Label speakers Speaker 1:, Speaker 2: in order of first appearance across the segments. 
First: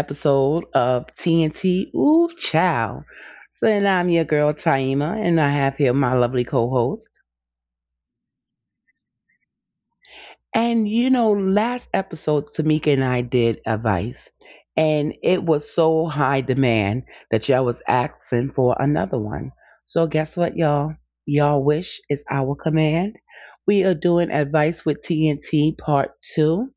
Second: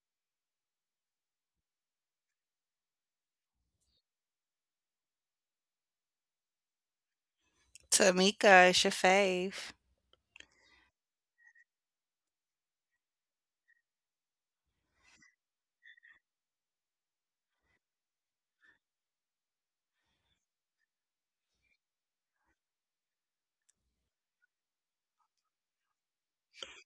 Speaker 1: episode of TNT. Ooh, child. So, and I'm your girl, Taima, and I have here my lovely co host.
Speaker 2: Tamika is your fave.
Speaker 1: And you know, last episode, Tamika and I did advice, and it was so high demand that y'all was asking for another one. So, guess what, y'all? Y'all wish is our command. We are doing advice with TNT part two.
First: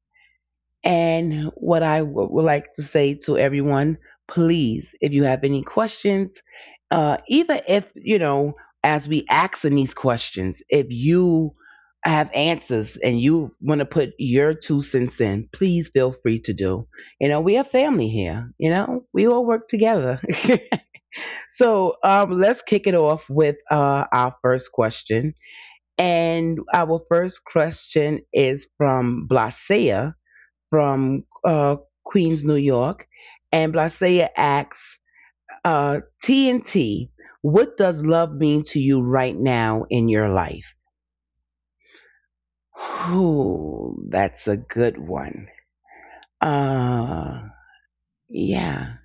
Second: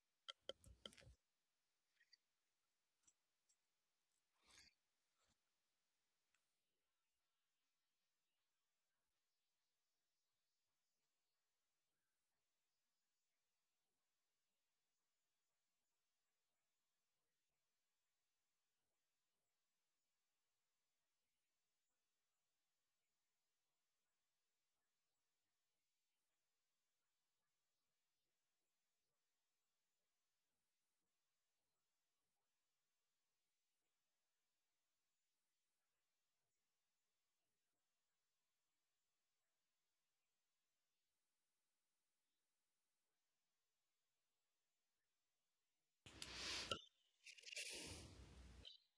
Speaker 1: And what I would like to say to everyone, please, if you have any questions, either if, you know, as we asking these questions, if you have answers and you want to put your two cents in, please feel free to do. You know, we are family here, you know, we all work together. So let's kick it off with our first question. And our first question is from Blasea from Queens, New York. And Blasea asks uh, TNT, what does love mean to you right now in your life? Ooh, that's a good one. Uh, yeah,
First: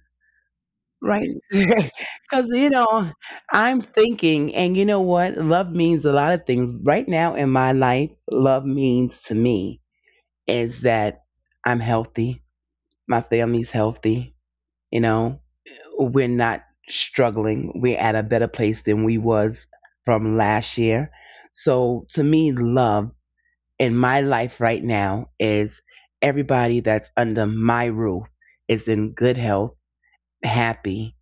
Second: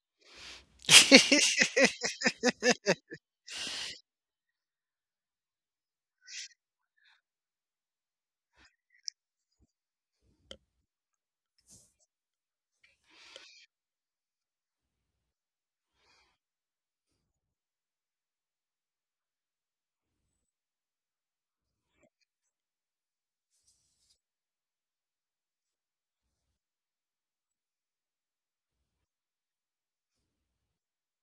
Speaker 1: right. Because, you know, I'm thinking, and you know what? Love means a lot of things. Right now in my life, love means to me is that I'm healthy, my family's healthy, you know, we're not struggling. We're at a better place than we was from last year. So to me, love in my life right now is everybody that's under my roof is in good health, happy,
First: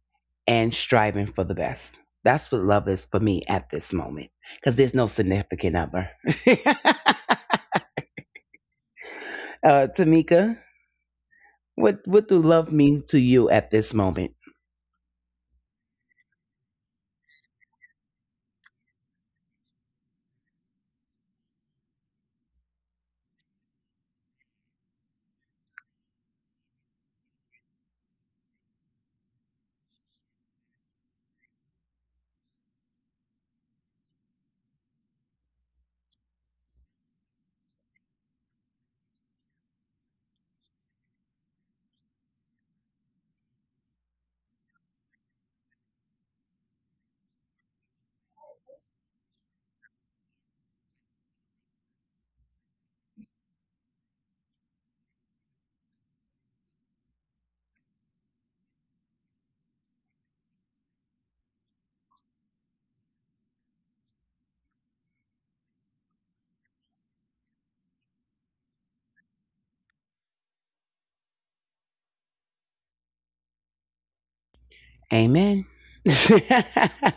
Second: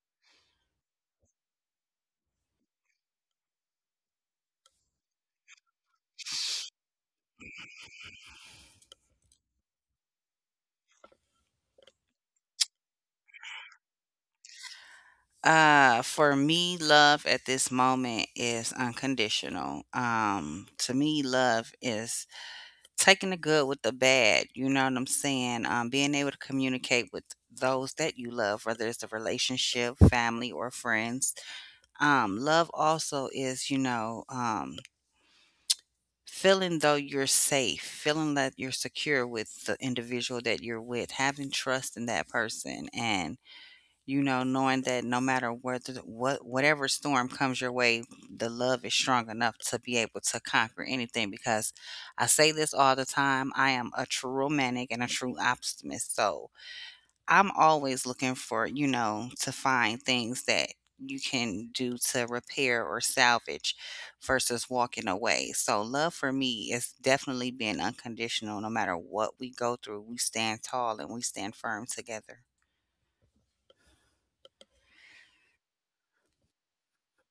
Speaker 1: and striving for the best. That's what love is for me at this moment. Because there's no significant other. Tamika, what do love mean to you at this moment?
Speaker 2: For me, love at this moment is unconditional. To me, love is taking the good with the bad. You know what I'm saying? Being able to communicate with those that you love, whether it's a relationship, family, or friends. Love also is feeling though you're safe, feeling that you're secure with the individual that you're with, having trust in that person, and, you know, knowing that no matter whatever storm comes your way, the love is strong enough to be able to conquer anything. Because I say this all the time, I am a true romantic and a true optimist. So I'm always looking for to find things that you can do to repair or salvage versus walking away. So love for me is definitely being unconditional. No matter what we go through, we stand tall and we stand firm together.
Speaker 1: Amen.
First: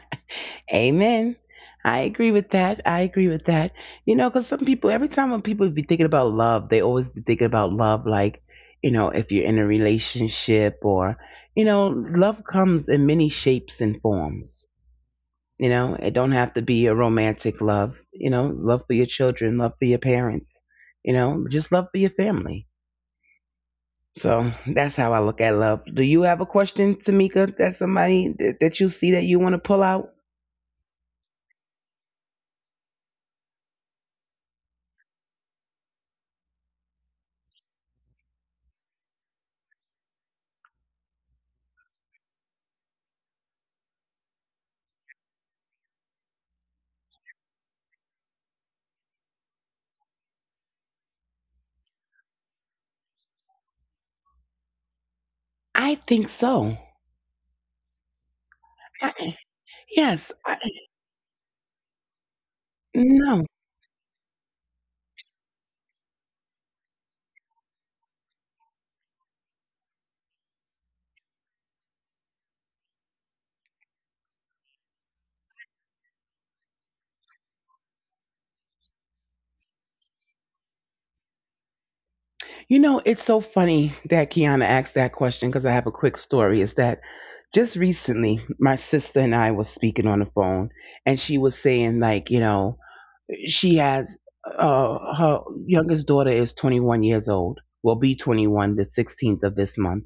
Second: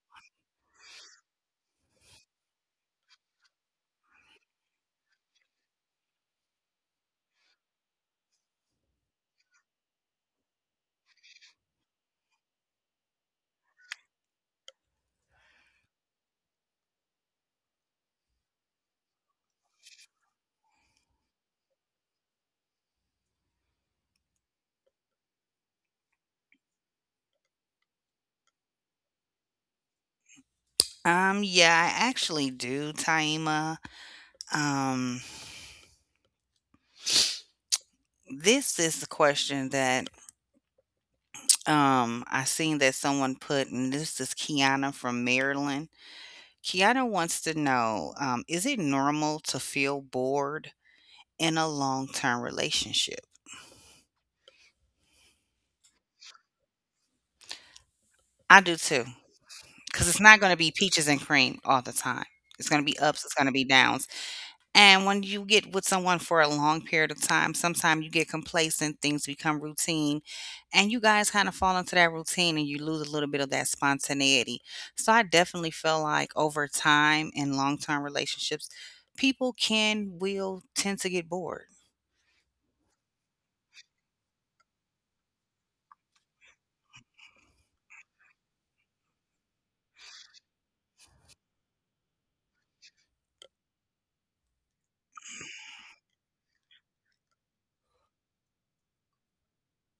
Speaker 1: Amen. I agree with that. I agree with that. You know, because some people, every time when people be thinking about love, they always be thinking about love like, you know, if you're in a relationship or, you know, love comes in many shapes and forms. You know, it don't have to be a romantic love. You know, love for your children, love for your parents. You know, just love for your family, so that's how I look at love. Do you have a question, Tamika, that somebody that you see that you want to pull out?
Speaker 2: Yeah, I actually do, Taima. Um, this is the question that I seen that someone put, and this is Kiana from Maryland. Kiana wants to know, is it normal to feel bored in a long-term relationship?
Speaker 1: I think so.
Speaker 2: I do too,
Speaker 1: I,
Speaker 2: because it's
Speaker 1: yes.
Speaker 2: not
Speaker 1: I,
Speaker 2: going to be peaches and cream all the time. It's going to be ups, it's
Speaker 1: no.
Speaker 2: going to be downs. And when you get with someone for a long period of time, sometimes you get complacent, things become routine, and you guys kind of fall into that routine and you lose a little bit of that spontaneity. So I definitely feel like over time in long term relationships, people can, will tend to get bored.
Speaker 1: You know, it's so funny that Kiana asked that question because I have a quick story. Is that just recently my sister and I was speaking on the phone and she was saying like, you know, she has her youngest daughter is 21 years old, will be 21 the 16th of this month,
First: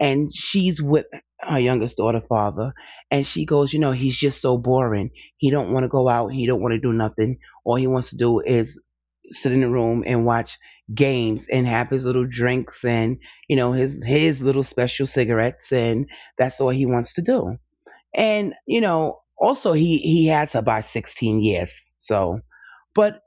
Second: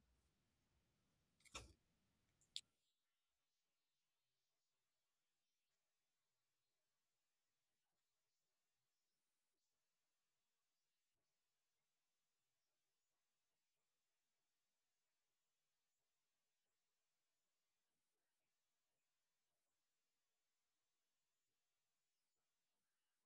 Speaker 1: and she's with her youngest daughter father, and she goes, you know, he's just so boring, he don't want to go out, he don't want to do nothing, all he wants to do is sit in the room and watch games and have his little drinks and, you know, his little special cigarettes, and that's all he wants to do. And you know also he has her by 16 years, so but.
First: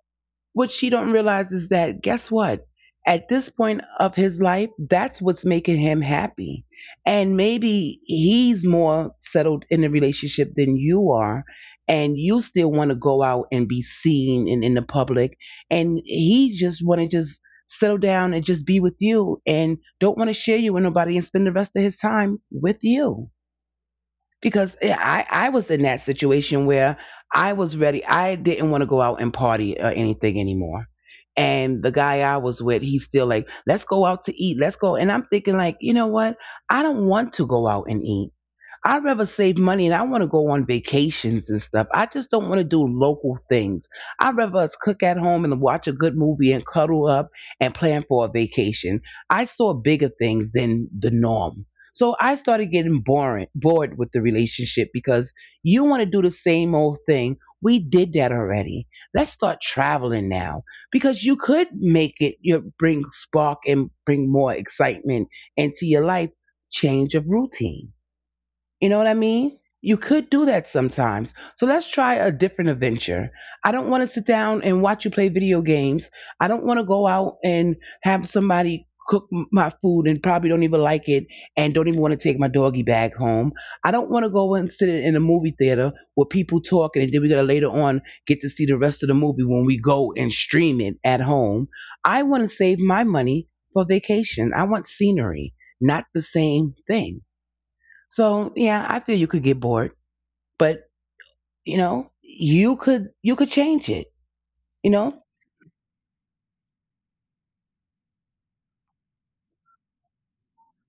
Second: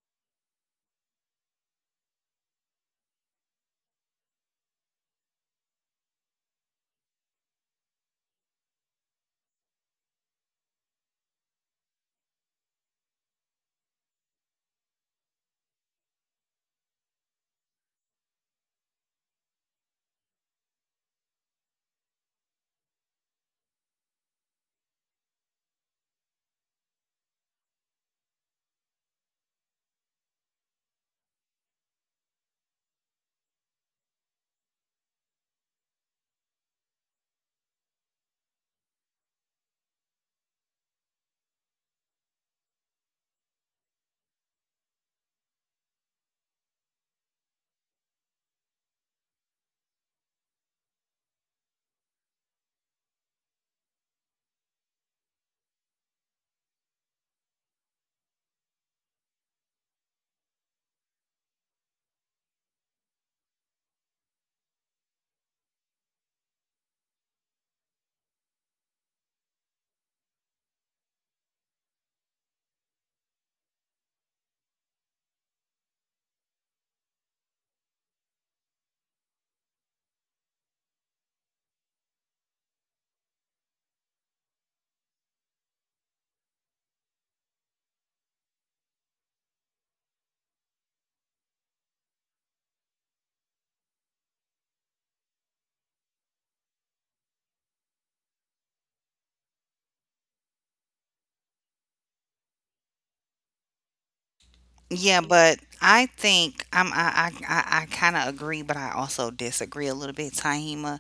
Speaker 1: What she don't realize is that guess what? At this point of his life, that's what's making him happy. And maybe he's more settled in the relationship than you are. And you still want to go out and be seen and in the public. And he just want to just settle down and just be with you and don't want to share you with nobody and spend the rest of his time with you, because yeah, I was in that situation where I was ready. I didn't want to go out and party or anything anymore. And the guy I was with, he's still like, "Let's go out to eat. Let's go." And I'm thinking like, you know what? I don't want to go out and eat. I'd rather save money and I want to go on vacations and stuff. I just don't want to do local things. I'd rather us cook at home and watch a good movie and cuddle up and plan for a vacation. I saw bigger things than the norm. So I started getting boring, bored with the relationship because you want to do the same old thing. We did that already. Let's start traveling now because you could make it, you know, bring spark and bring more excitement into your life. Change of routine. You know what I mean? You could do that sometimes. So let's try a different adventure. I don't want to sit down and watch you play video games. I don't want to go out and have somebody cook my food and probably don't even like it and don't even want to take my doggy bag home. I don't want to go and sit in a movie theater where people talking and then we got to later on get to see the rest of the movie when we go and stream it at home. I want to save my money for vacation. I want scenery, not the same thing. So yeah, I feel you could get bored, but you know, you could change it. You
Speaker 2: Yeah,
Speaker 1: know,
Speaker 2: but I think I kind of agree, but I also disagree a little bit, Tahima,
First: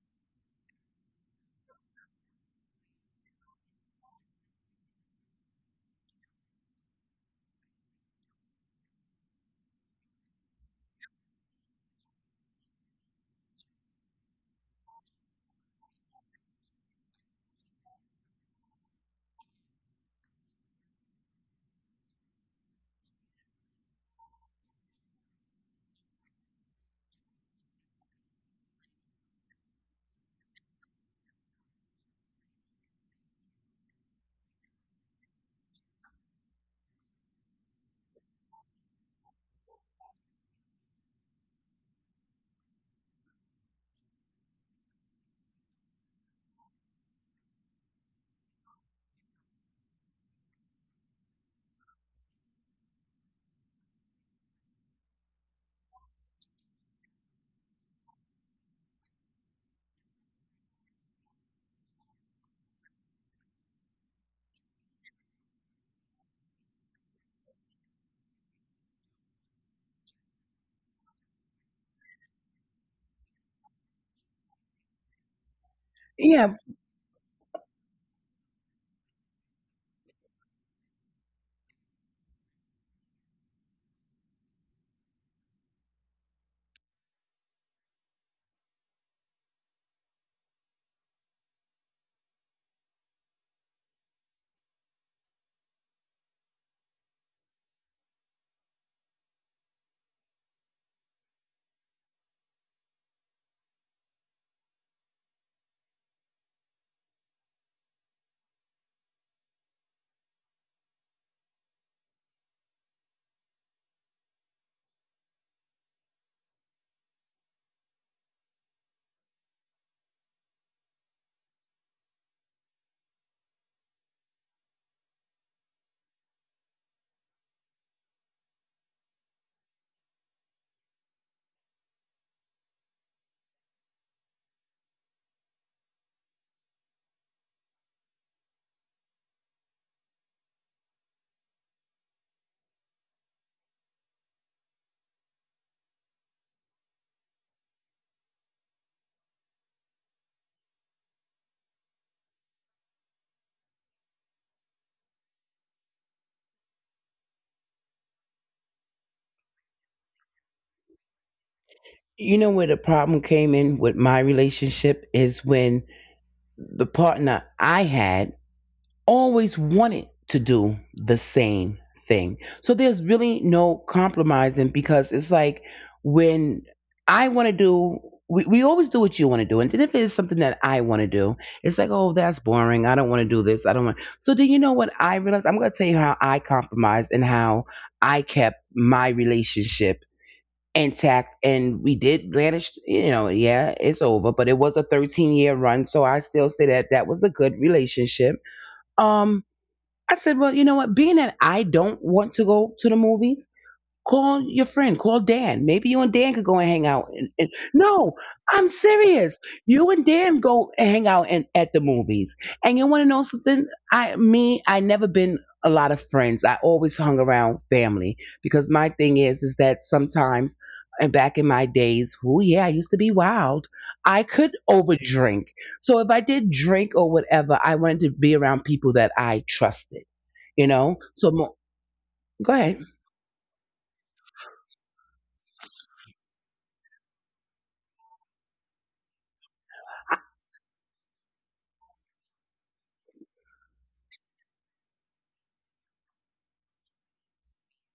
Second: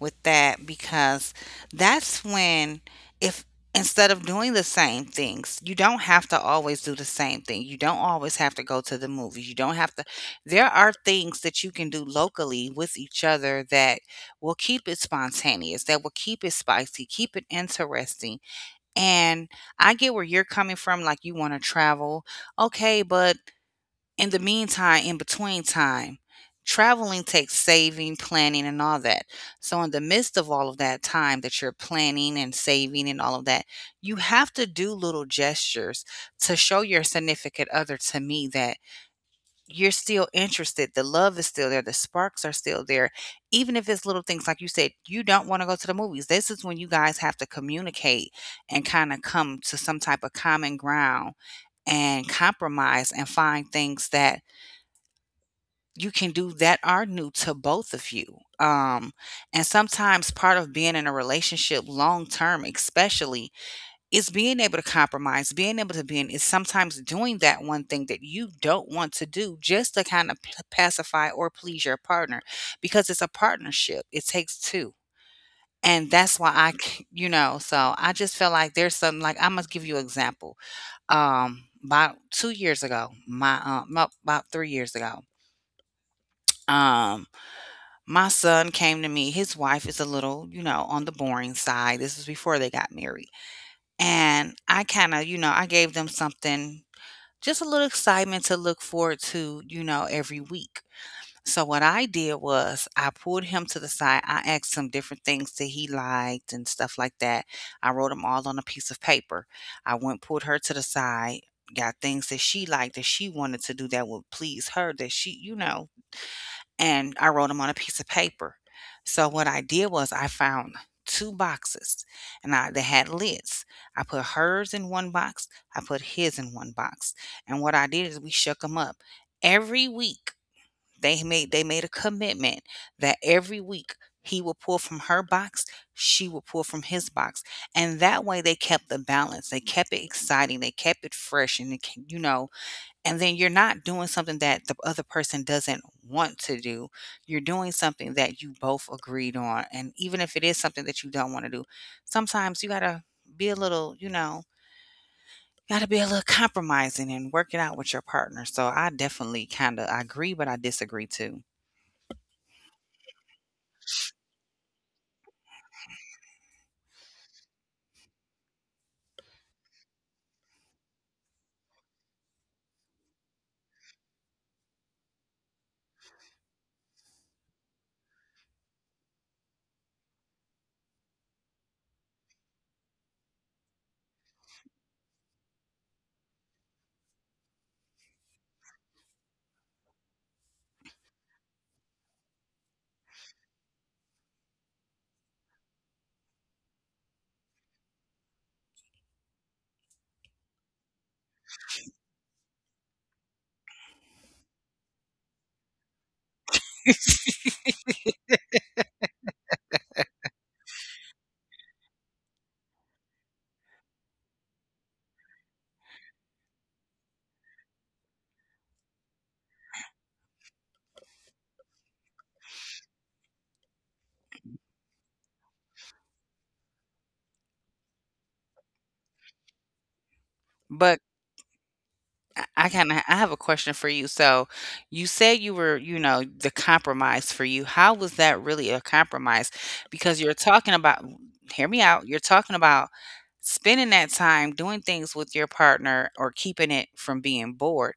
Speaker 2: with that because that's when if instead of doing the same things, you don't have to always do the same thing. You don't always have to go to the movies. You don't have to. There are things that you can do locally with each other that will keep it spontaneous, that will keep it spicy, keep it interesting. And I get where you're coming from, like you want to travel okay, but in the meantime, in between time, traveling takes saving, planning, and all that. So, in the midst of all of that time that you're planning and saving and all of that, you have to do little gestures to show your significant other to me that you're still interested. The love is still there. The sparks are still there. Even if it's little things, like you said, you don't want to go to the movies. This is when you guys have to communicate and kind of come to some type of common ground and compromise and find things that you can do that are new to both of you. And sometimes part of being in a relationship long term, especially, is being able to compromise, being able to be in, is sometimes doing that one thing that you don't want to do just to kind of pacify or please your partner because it's a partnership. It takes two. And that's why
Speaker 1: yeah.
Speaker 2: I, so I just feel like there's something like I must give you an example. About 2 years ago, my, about 3 years ago, um. My son came to me. His wife is a little, you know, on the boring side. This was before they got married. And I kind of, you know, I gave them something, just a little excitement to look forward to, you know, every week. So what I did was I pulled him to the side. I asked him different things that he liked and stuff like that. I wrote them all on a piece of paper. I went, pulled her to the side, got things that she liked that she wanted to do that would please her, that she, you know, and I wrote them on a piece of paper. So what I did was I found two boxes and I, they had lids. I put hers in one box, I put his in one box. And what I did is we shook them up. Every week they made a commitment that every week he would pull from her box, she would pull from his box. And that way they kept the balance. They kept it exciting, they kept it fresh and it, ke- you know and then you're not doing something that the other person doesn't want to do. You're doing something that you both agreed on. And even if it is something that you don't want to do, sometimes you got to be a little, you know, got to be a little compromising and work it out with your partner. So I definitely kind of I agree, but I disagree too.
Speaker 1: You know where the problem came in with my relationship is when the partner I had always wanted to do the same thing. So there's really no compromising because it's like when I want to do, we always do what you want to do. And then if it is something that I want to do, it's like, oh, that's boring. I don't want to do this. I don't want. So then you know what I realized? I'm going to tell you how I compromised and how I kept my relationship intact, and we did vanish, you know, yeah, it's over, but it was a 13-year run, so I still say that that was a good relationship. Um. I said, well, you know what? Being that I don't want to go to the movies, call your friend. Call Dan. Maybe you and Dan could go and hang out. And no, I'm serious. You and Dan go and hang out and, at the movies. And you want to know something? I, me, I never been a lot of friends. I always hung around family because my thing is that sometimes, and back in my days, oh yeah, I used to be wild. I could overdrink. So if I did drink or whatever, I wanted to be around people that I trusted. You
Speaker 2: But
Speaker 1: know. So
Speaker 2: I
Speaker 1: go
Speaker 2: I
Speaker 1: ahead.
Speaker 2: kinda I have a question for you. So, you said you were, you know, the compromise for you. How was that really a compromise? Because you're talking about hear me out. You're talking about spending that time doing things with your partner or keeping it from being bored.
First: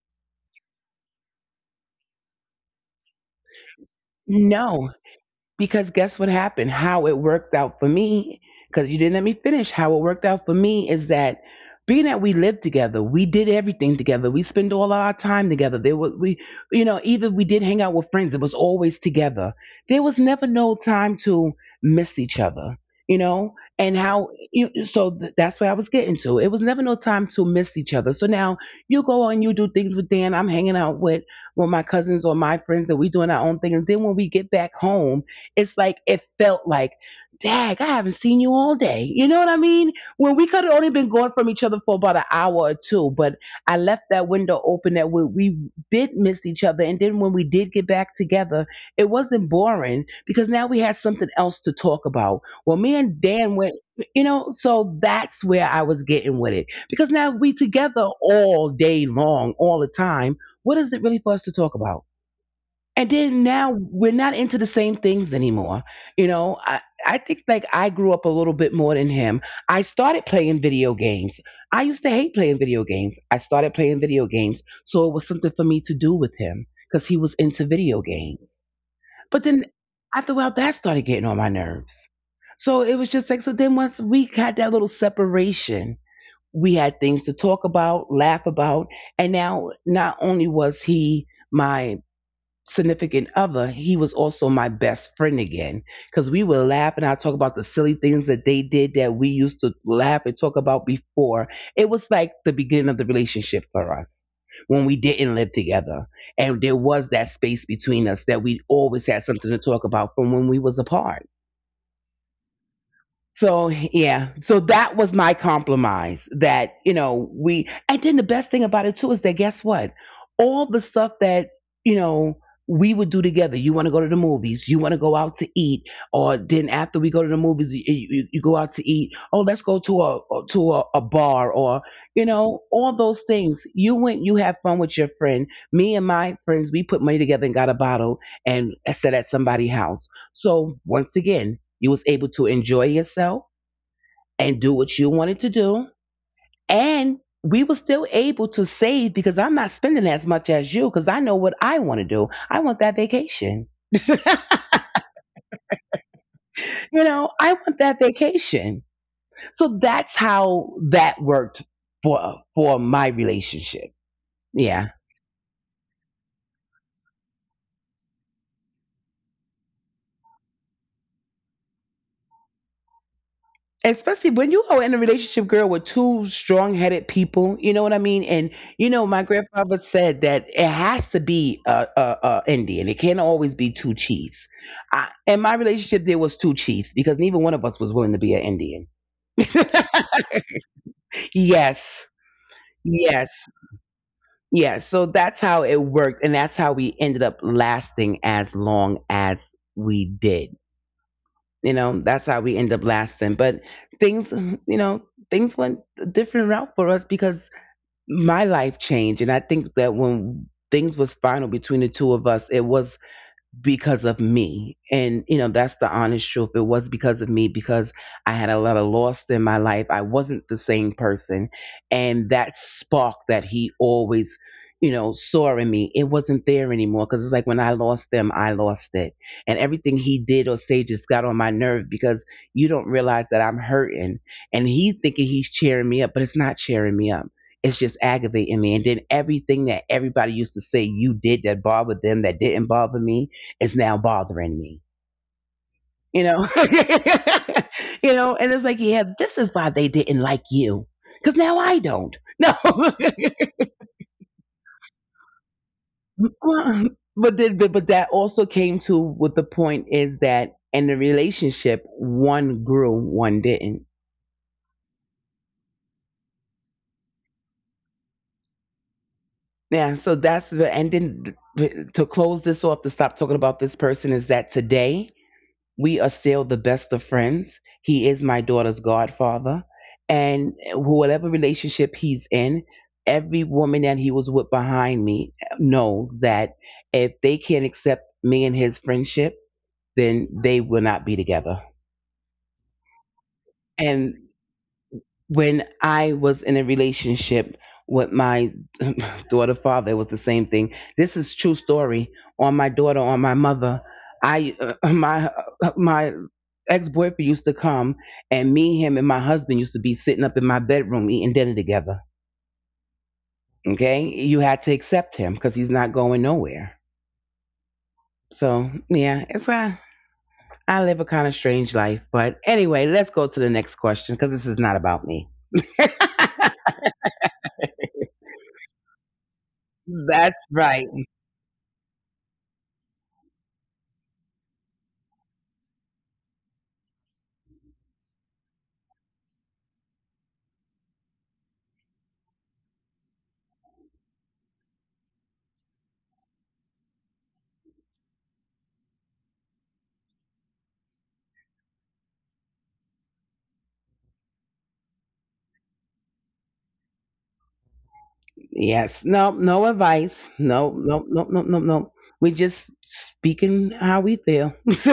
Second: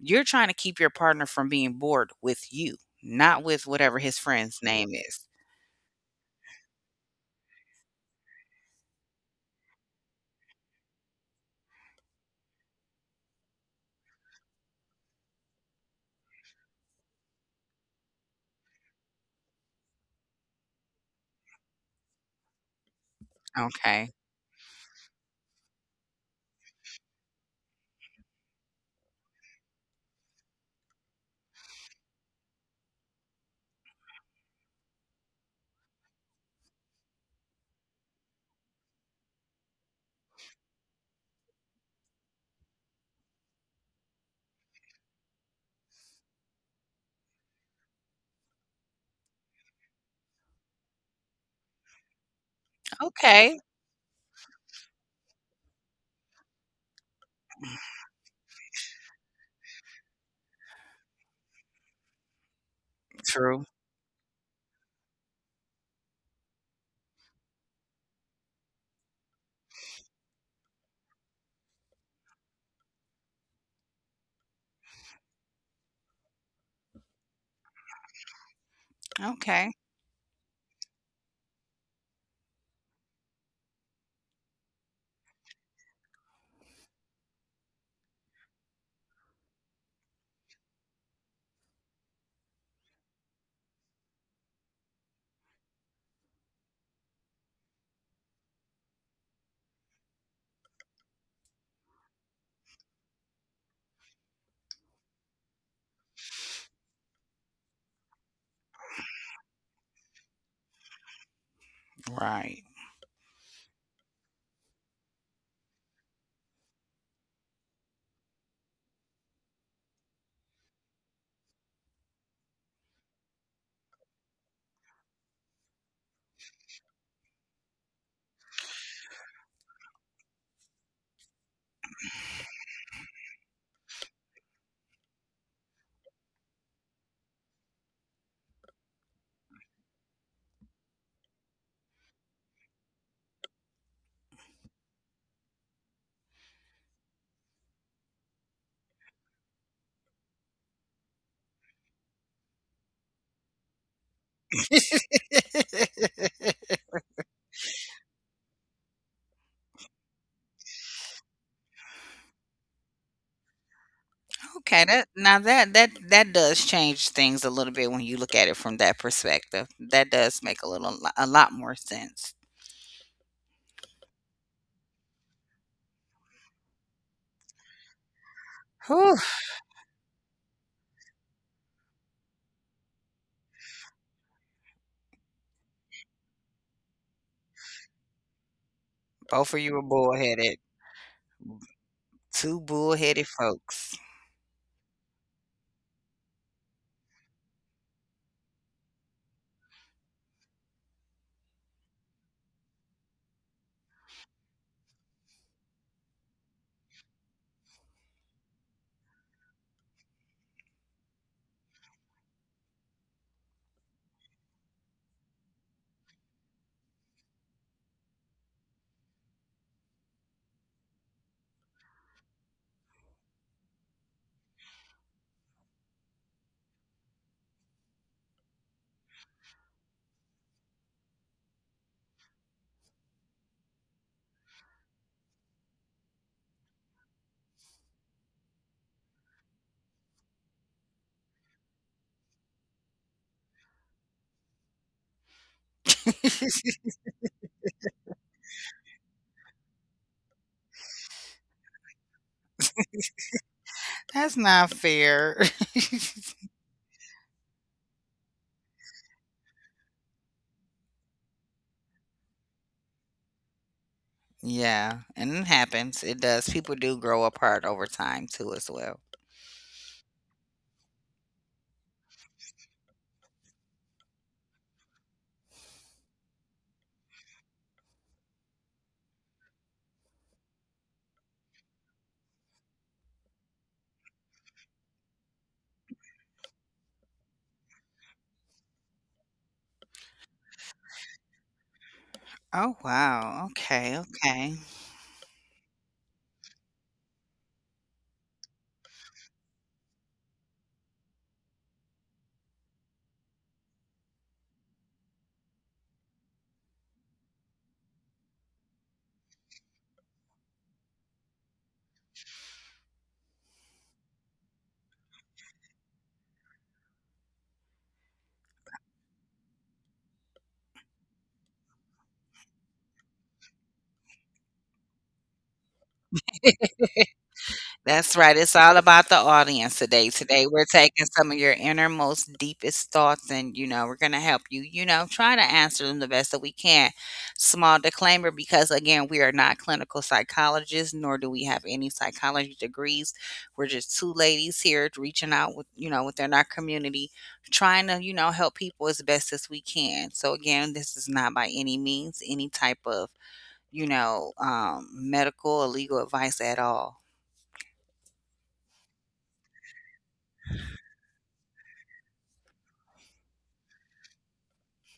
Speaker 2: You're trying to keep your partner from being bored with you, not with whatever his friend's
Speaker 1: No.
Speaker 2: name is.
Speaker 1: Because guess what happened? How it worked out for me, because you didn't let me finish. How it worked out for me is that being that we lived together, we did everything together. We spent all our time together. There was we, you know, even we did hang out with friends. It was always together. There was never no time to miss each other. You know, and
Speaker 2: Okay.
Speaker 1: how you so that's where I was getting to. It was never no time to miss each other. So now you go and you do things with Dan. I'm hanging out with my cousins or my friends, and we doing our own thing. And then when we get back home it's like it felt like, dag, I haven't seen you all day. You know what I mean? When we could have only been gone from each other for about an hour or two, but I left that window open that we did miss each other. And then when we did get back together, it wasn't boring because now we had something else to talk about. Well, me and Dan
Speaker 2: Okay.
Speaker 1: went, you know, so that's where I was getting with it because now we together all day long, all the time. What is it really for us to talk about? And then
Speaker 2: True.
Speaker 1: now we're not into the same things anymore. You know, I think like I grew up a little bit more than him. I started playing video games. I used to hate playing video games. I started playing video games so it was something for me to do with him because he was into video games. But then
Speaker 2: Okay.
Speaker 1: after a while that started getting on my nerves, so it was just like, so then once we had that little separation, we had things to talk about, laugh about. And now not only was he my significant other, he was also my best friend again. Because we would laugh and I talk about the silly things that they did that we used to laugh and talk about before. It was like the beginning of the relationship for us when we didn't live together and there was that space between us that we always had something to talk about from when we was apart.
Speaker 2: Right.
Speaker 1: So yeah, so that was my compromise. That you know we, and then the best thing about it too is that guess what? All the stuff that, you know, we would do together. You want to go to the movies. You want to go out to eat, or then after we go to the movies, you go out to eat. Oh, let's go to a a bar, or you know all those things. You went, you have fun with your friend. Me and my friends, we put money together and got a bottle and I sat at somebody's house. So once again, you was able to enjoy yourself and do what you wanted to do. And we were still able to save because I'm not spending as much as you because I know what I want to do. I want that vacation. You know, I want that vacation. So that's how that worked for my relationship.
Speaker 2: Okay,
Speaker 1: Yeah.
Speaker 2: that now that that that does change things a little bit when you look at it from that perspective. That does make a lot more sense.
Speaker 1: Especially when you are in a relationship, girl, with two strong-headed people, you know what I mean? And you know,
Speaker 2: Whew,
Speaker 1: my grandfather said that it has to be a, a Indian, it can't always be two chiefs. I, in my relationship there was two chiefs because neither one of us was willing to be an Indian.
Speaker 2: both of you are bullheaded.
Speaker 1: Yes.
Speaker 2: Two bullheaded
Speaker 1: Yes.
Speaker 2: folks.
Speaker 1: Yes, so that's how it worked, and that's how we ended up lasting as long as we did. You know, that's how we end up lasting. But things, you know, things went a different route for us because my life changed. And I think that when things was final between the two of us, it was because of me. And, you know, that's the honest truth. It was because of me because I had a lot of loss in my life. I wasn't the same person. And that spark that he always, you know, saw in me, it wasn't there anymore. Because it's like when I lost them, I lost it. And everything he did or say just got on my nerve because you don't realize that I'm hurting. And he's thinking he's cheering me up, but it's not cheering me up. It's just aggravating me. And then everything that everybody used to say you did that bothered them, that didn't bother me, is now bothering me. You know, you know, and it's like, yeah, this is why they didn't like you, because now I don't. No.
Speaker 2: That's not fair.
Speaker 1: Well, but then, but that also came to with the point is that in the relationship, one grew, one didn't.
Speaker 2: Yeah, and it happens. It does. People do grow apart over time too, as well.
Speaker 1: Yeah, so that's the, and then, to close this off, to stop talking about this person, is that today we are still the best of friends. He is my daughter's godfather. And whatever relationship he's in, every woman that he was with behind me knows that if they can't accept me and his friendship, then they will not be together.
Speaker 2: Oh wow. Okay.
Speaker 1: And
Speaker 2: Okay.
Speaker 1: when I was in a relationship with my daughter father, it was the same thing. This is true story, on my daughter, on my mother. I my my ex boyfriend used to come, and me, him, and my husband used to be sitting up in my bedroom eating dinner together. Okay, you had to accept him because he's not going nowhere. So yeah, it's a, I live a kind of strange life, but anyway, let's go to the next question because this is not about me.
Speaker 2: That's right. It's all about the audience today.
Speaker 1: That's
Speaker 2: Today, we're
Speaker 1: right.
Speaker 2: taking some of your innermost, deepest thoughts, and, you know, we're going to help you try to answer them the best that we can. Small disclaimer because, again, we are not clinical psychologists, nor do we have any psychology degrees. We're just two ladies here reaching out with within our community, trying to help people as best as we can. So, again, this is not by any means any type of medical or legal advice at all.
Speaker 1: Yes. No, no advice. No, no, no, no, no, no. We just speaking how we feel.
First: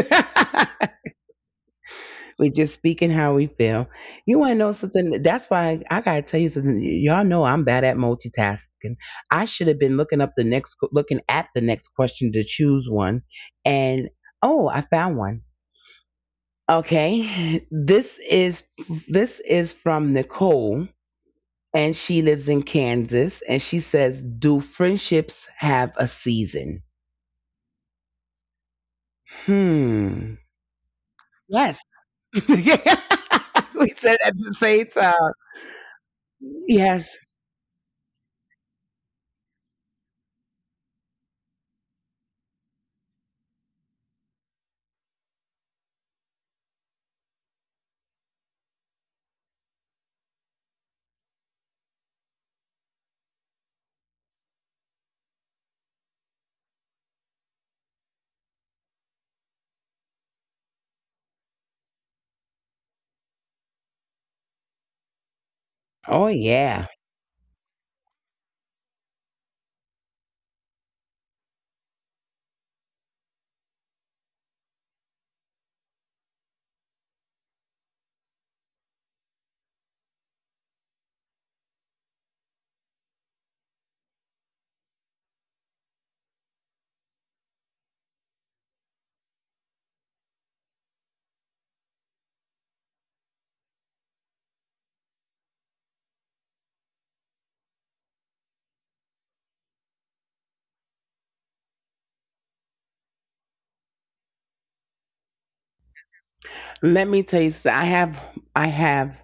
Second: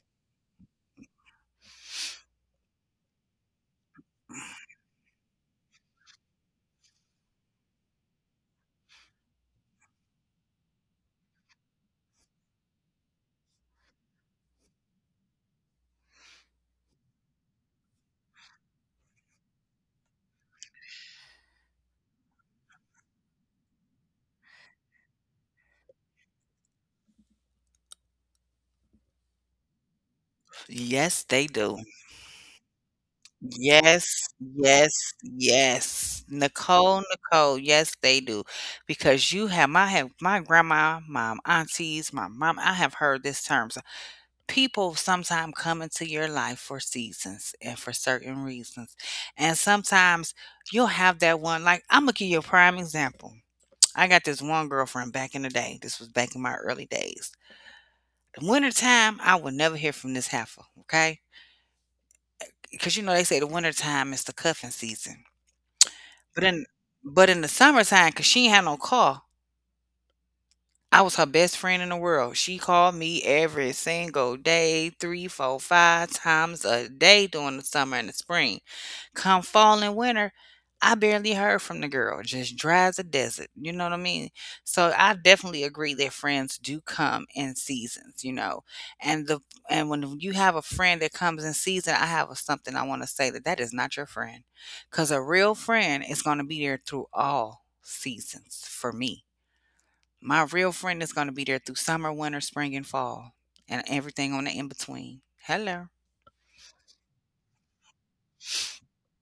Speaker 1: We just speaking how we feel. You want to know something? That's why I got to tell you something. Y'all know I'm bad at multitasking. I should have been looking up the next, looking at the next question to choose one. And oh, I found one. Okay. This is from Nicole, and she lives in Kansas. And she says, do friendships have a season? Hmm.
Speaker 2: Yes, they
Speaker 1: Yes.
Speaker 2: do.
Speaker 1: We said
Speaker 2: Yes,
Speaker 1: at the same
Speaker 2: yes,
Speaker 1: time.
Speaker 2: yes. Nicole,
Speaker 1: Yes.
Speaker 2: Nicole, yes, they do. Because you have my grandma, my aunties, my mom, I have heard this term. So people sometimes come into your life for seasons and for certain reasons. And sometimes you'll have that one, like I'm gonna give you a prime example. I got this one girlfriend back in the day. This was back in my early days. In wintertime, I would never hear from this heifer. Okay. 'Cause, you know, they say the wintertime is the cuffing season,
Speaker 1: Oh
Speaker 2: but in
Speaker 1: yeah.
Speaker 2: but in the summertime, cause she ain't had no car. I was her best friend in the world. She called me every single day, 3, 4, 5 times a day during the summer and the spring. Come fall and winter, I barely heard from the girl, just dry as a desert. You know what I mean? So I definitely agree that friends do come in seasons, you know. And the and when you have a friend that comes in season, something I want to say that that is not your friend, because a real friend is going to be there through all seasons for me. My real friend is going to be there through summer, winter, spring, and fall, and everything on the in between. Hello.
Speaker 1: Let me tell you something. I have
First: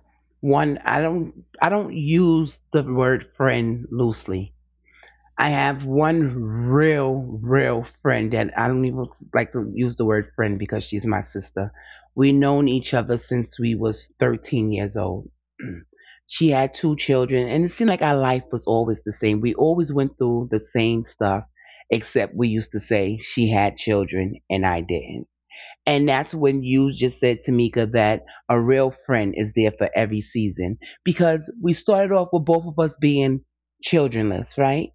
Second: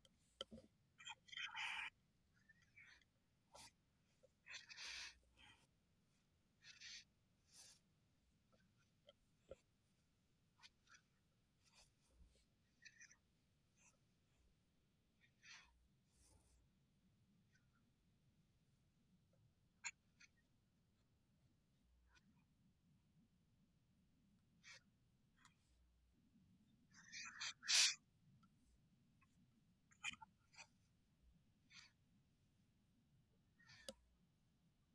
Speaker 1: one, I don't use the word friend loosely. I have one real, real friend that I don't even like to use the word friend because she's my sister. We known each other since we was 13 years old. She had two children, and it seemed like our life was always the same. We always went through the same stuff, except we used to say she had children and I didn't. And that's when you just said, Tamika, that a real friend is there for every season, because we started off with both of us being childrenless, right?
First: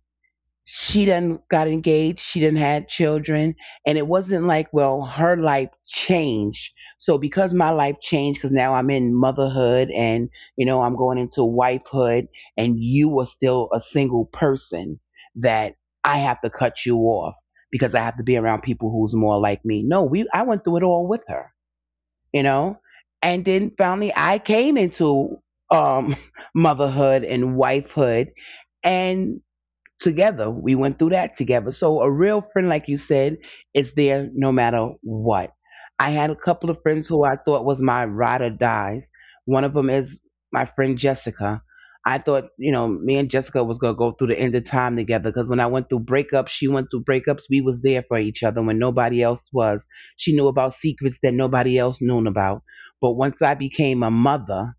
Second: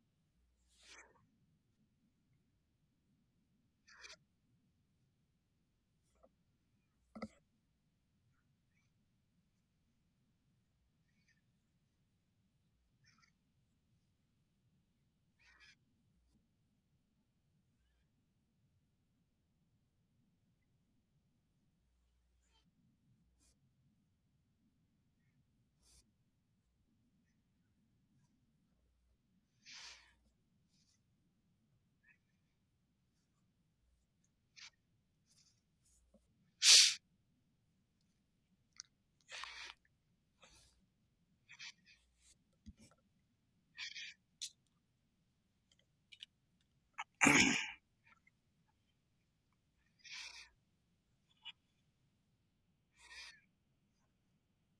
Speaker 1: She done got engaged, she didn't had children, and it wasn't like, well, her life changed, so because my life changed, because now I'm in motherhood and, you know, I'm going into wifehood, and you were still a single person, that I have to cut you off because I have to be around people who's more like me. No, we, I went through it all with her, you know. And then finally I came into um motherhood and wifehood and together. We went through that together. So a real friend, like you said, is there no matter what. I had a couple of friends who I thought was my ride or dies. One of them is my friend Jessica. I thought, you know, me and Jessica was gonna go through the end of time together because when I went through breakups, she went through breakups. We was there for each other when nobody else was. She knew about secrets that nobody else knew about. But once I became a mother,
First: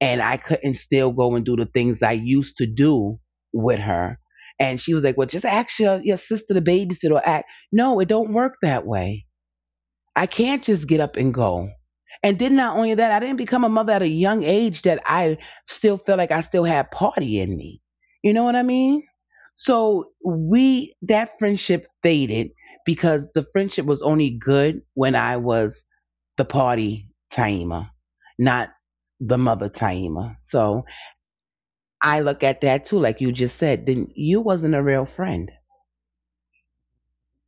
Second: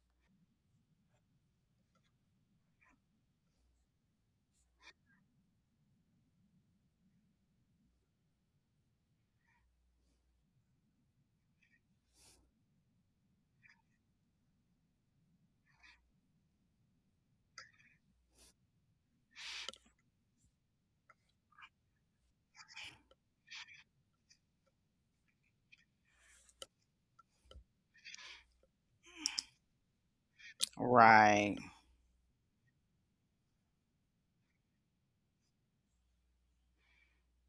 Speaker 1: and I couldn't still go and do the things I used to do with her. And she was like, "Well, just ask your sister to babysit or act." No, it don't work that way. I can't just get up and go. And then not only that, I didn't become a mother at a young age that I still felt like I still had party in me. You know what I mean? So we, that friendship faded because the friendship was only good when I was the party Taima, not the mother Taima. So
Speaker 2: Right.
Speaker 1: I look at that too, like you just said, then you wasn't a real friend.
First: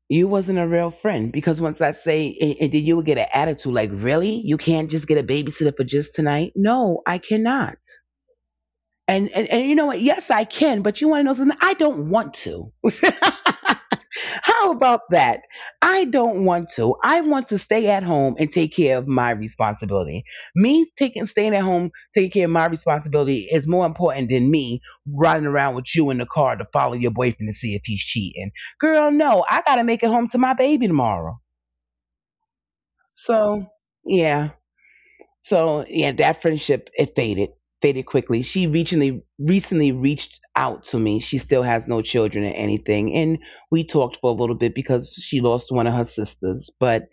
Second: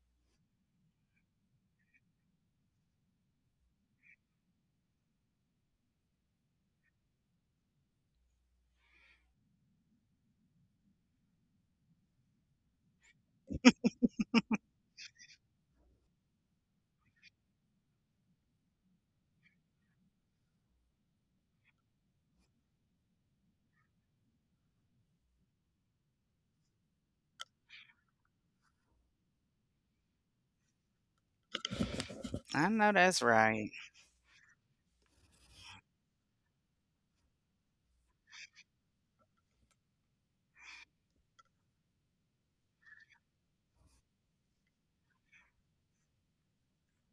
Speaker 1: You wasn't a real friend. Because once I say, and then you would get an attitude like, really? You can't just get a babysitter for just tonight? No, I cannot. And, and you know what? Yes, I can, but you want to know something? I don't want to. How about that? I don't want to. I want to stay at home and take care of my responsibility. Me taking staying at home, taking care of my responsibility is more important than me riding around with you in the car to follow your boyfriend to see if he's cheating. Girl, no, I gotta make it home to my baby tomorrow.
Speaker 2: I know that's
Speaker 1: So
Speaker 2: right.
Speaker 1: yeah. So yeah, that friendship it faded, faded quickly. She recently reached out to me. She still has no children or anything, and we talked for a little bit because she lost one of her sisters. But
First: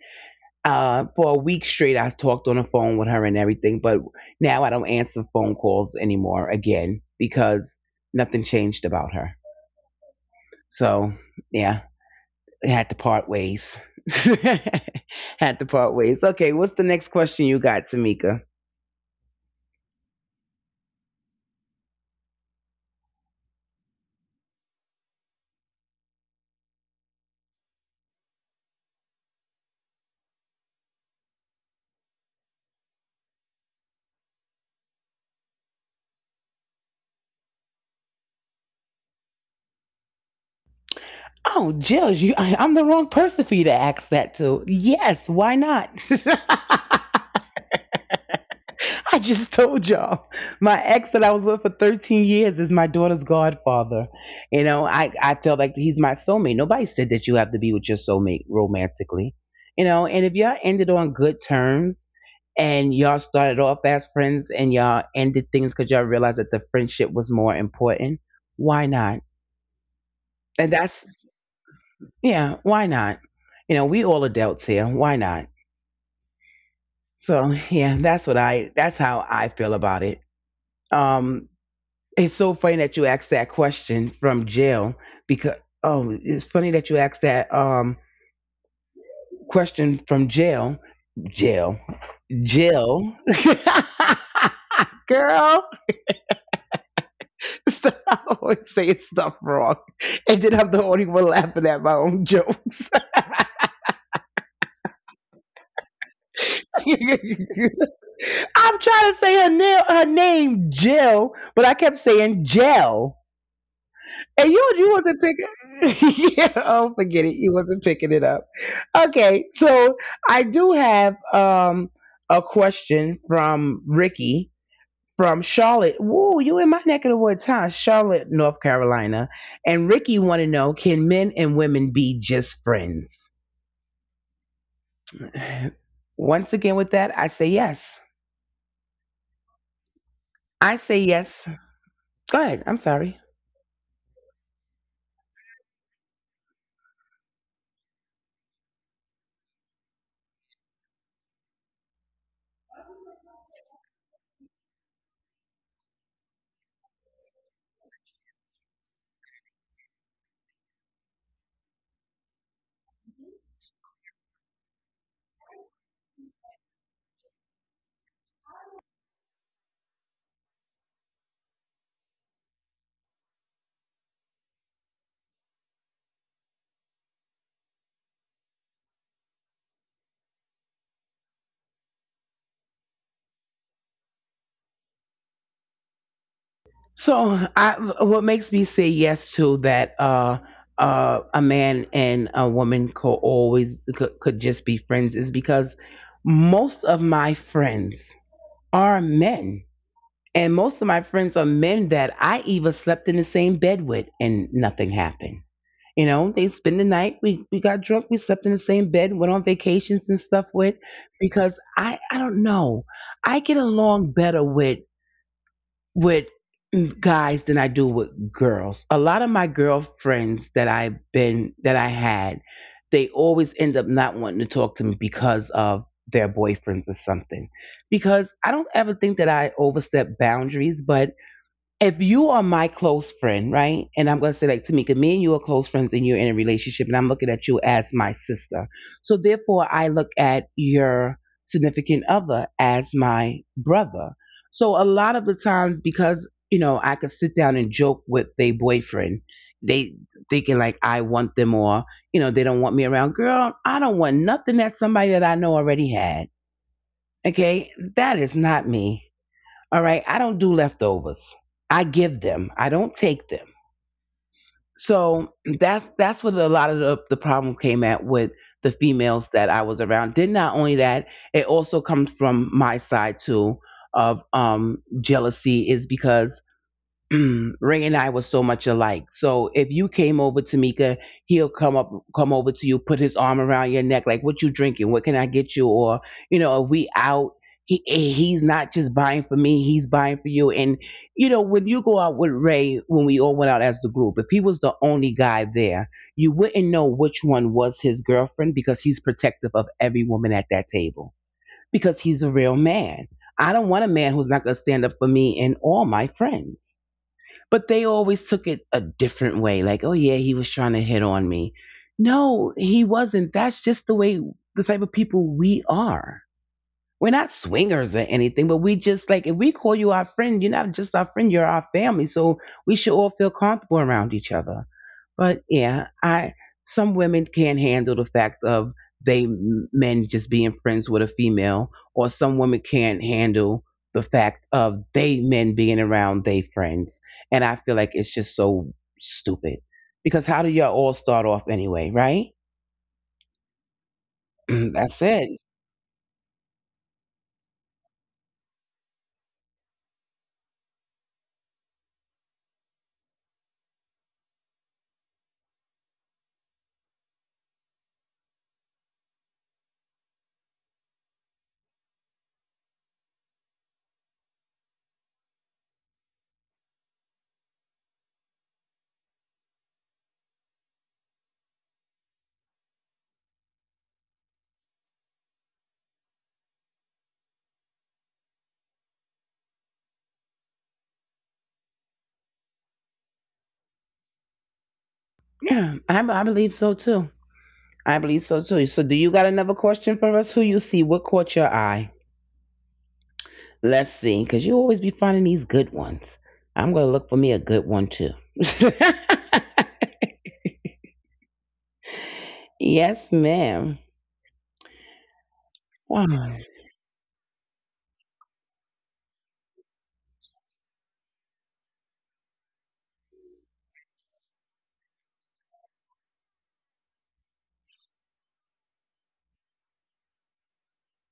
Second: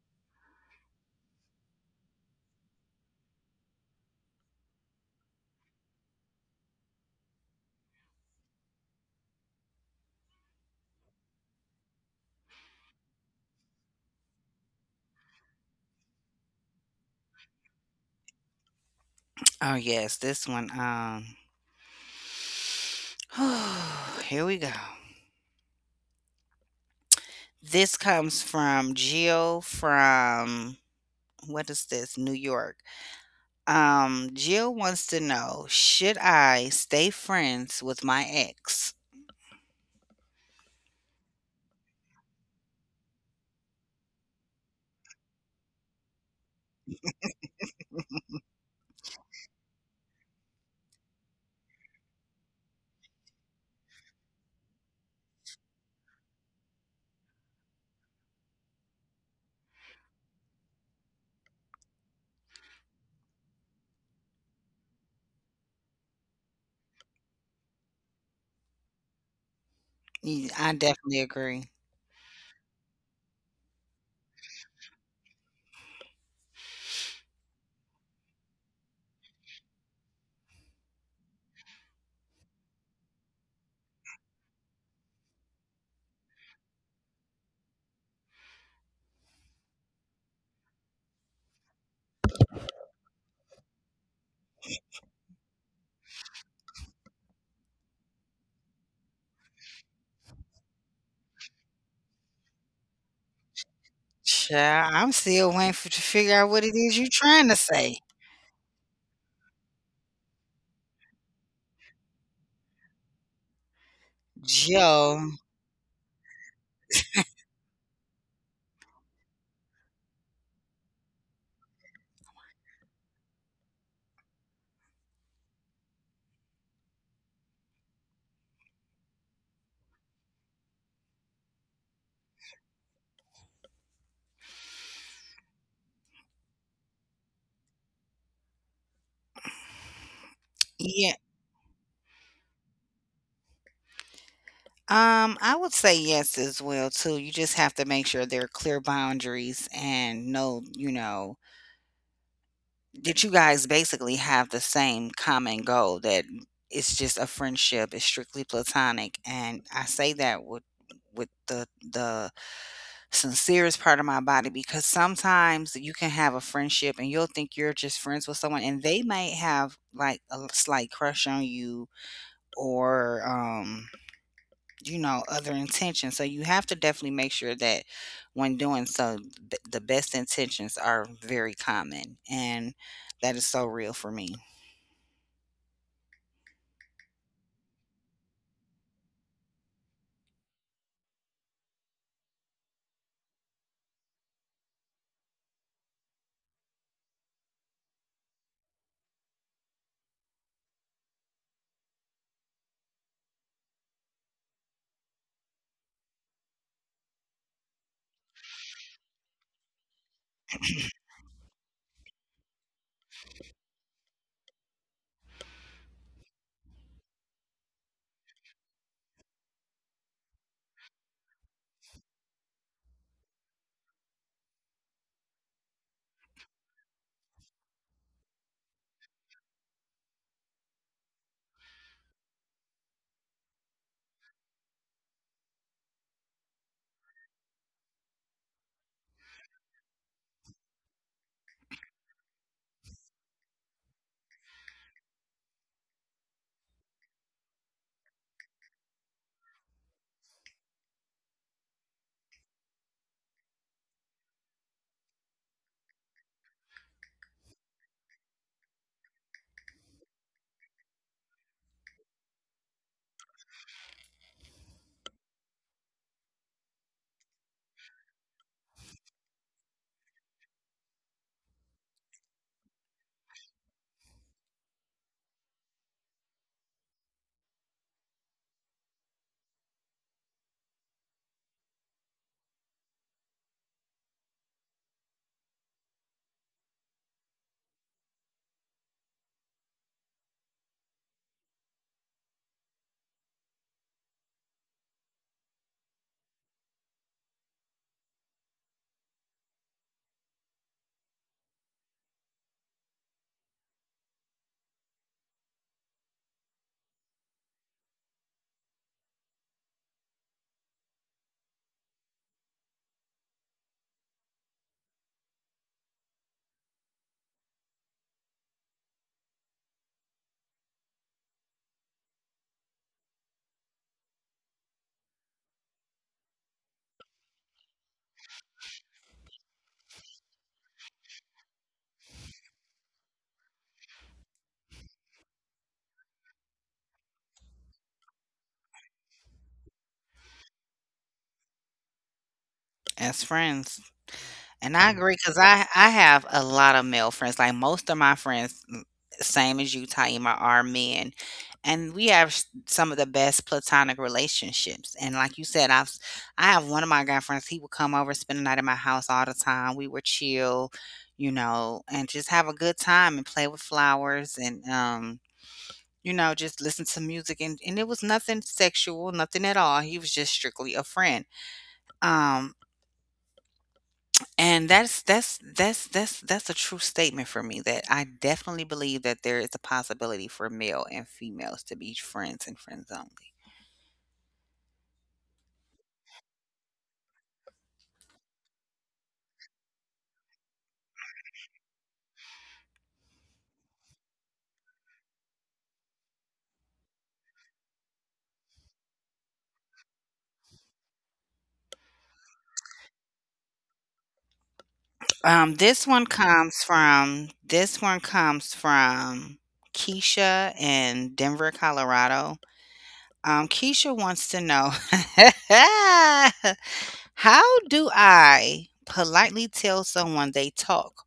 Speaker 1: for a week straight, I talked on the phone with her and everything. But now I don't answer phone calls anymore again because nothing changed about her. So yeah, I had to part ways. Had to part ways. Okay, what's the next question you got, Tamika?
Speaker 2: Oh, yes. This one. Here we go. This comes from Jill from what is this? New York. Jill wants to know, should I stay friends with my ex?
Speaker 1: Oh, Jill, you, I'm the wrong person for you to ask that to. Yes, why not? I just told y'all my ex that I was with for 13 years is my daughter's godfather. You know, I felt like he's my soulmate. Nobody said that you have to be with your soulmate romantically. You know, and if y'all ended on good terms and y'all started off as friends and y'all ended things because y'all realized that the friendship was more important, why not?
Speaker 2: Mm,
Speaker 1: And
Speaker 2: I
Speaker 1: that's,
Speaker 2: definitely agree.
Speaker 1: yeah, why not? You know, we all adults here. Why not? So yeah, that's what I, that's how I feel about it. Um it's so funny that you asked that question from Jail, because, oh, it's funny that you asked that question from Jail. Jail. Jail. Girl, so I always say stuff wrong, and then I'm the only one laughing at my own jokes.
Speaker 2: Child, I'm still waiting for to figure out what it is you're trying to
Speaker 1: I'm
Speaker 2: say.
Speaker 1: trying to say her name Jill, but I kept saying Jell. And you
Speaker 2: Joe.
Speaker 1: wasn't picking. Yeah, oh, forget it. You wasn't picking it up. Okay, so I do have a question from Ricky from Charlotte. Woo, you in my neck of the woods, huh? Charlotte, North Carolina. And Ricky want to know, can men and women be just friends? Once again, with that, I say yes. I say
Speaker 2: Yeah.
Speaker 1: yes. Go ahead. I'm sorry.
Speaker 2: I would say yes as well too. You just have to make sure there are clear boundaries and know that you guys basically have the same common goal that it's just a friendship, it's strictly platonic. And I say that with the sincerest part of my body because sometimes you can have a friendship and you'll think you're just friends with someone and they might have like a slight crush on you or you know, other intentions. So you have to definitely make sure that when doing so, the best intentions are very common. And that is so real for me
Speaker 1: So, I, what makes me say yes to that? A man and a woman could always could just be friends is because most of my friends are men, and most of my friends are men that I even slept in the same bed with, and nothing happened. You know, they spend the night. We got drunk. We slept in the same bed. Went on vacations and stuff with, because I don't know. I get along better with guys than I do with girls. A lot of my girlfriends that I've been that I had, they always end up not wanting to talk to me because of their boyfriends or something. Because I don't ever think that I overstep boundaries, but if you are my close friend, right? And I'm going to say, like, Tamika, me and you are close friends and you're in a relationship, and I'm looking at you as my sister. So, therefore, I look at your significant other as my brother. So, a lot of the times, because, you know, I could sit down and joke with their boyfriend, they thinking like I want them, or you know, they don't want me around. Girl, I don't want nothing that somebody that I know already had. Okay. That is not me. All right. I don't do leftovers. I give them. I don't take them. So that's what a lot of the problem came at with the females that I was around. Did not only that, it also comes from my side too of jealousy is because Ray and I were so much alike. So if you came over, Tamika, he'll come over to you, put his arm around your neck, like, "What you drinking? What can I get you?" Or you know, if we out, he's not just buying for me; he's buying for you. And you know, when you go out with Ray, when we all went out as the group, if he was the only guy there, you wouldn't know which one was his girlfriend because he's protective of every woman at that table because he's a real man. I don't want a man who's not going to stand up for me and all my friends. But they always took it a different way. Like, oh, yeah, he was trying to hit on me. No, he wasn't. That's just the type of people we are. We're not swingers or anything, but we just like if we call you our friend, you're not just our friend, you're our family. So we should all feel comfortable around each other. But yeah, I some women can't handle the fact of they men just being friends with a female, or some women can't handle the fact of they men being around they friends. And I feel like it's just so stupid because how do y'all all start off anyway, right?
Speaker 2: as friends. And I
Speaker 1: That's
Speaker 2: agree because
Speaker 1: it.
Speaker 2: I have a lot of male friends. Like most of my friends, same as you, Taima, are men, and we have some of the best platonic relationships. And like you said, I have one of my guy friends. He would come over, spend the night at my house all the time. We were chill, you know, and just have a good time and play with flowers and. You know, just listen to music and it was nothing sexual, nothing at all. He was just strictly a friend. Um, and that's a true statement for me that I definitely believe that there is a possibility for male and females to be friends and friends only.
Speaker 1: Yeah, I believe so too. I believe so too. So, do you got another question for us? Who you see? What caught your eye? Let's see, because you always be finding these good ones. I'm going to look for me a good one too. Yes, ma'am.
Speaker 2: This one
Speaker 1: Wow.
Speaker 2: comes from Keisha in Denver, Colorado. Keisha wants to know how do I politely tell someone they talk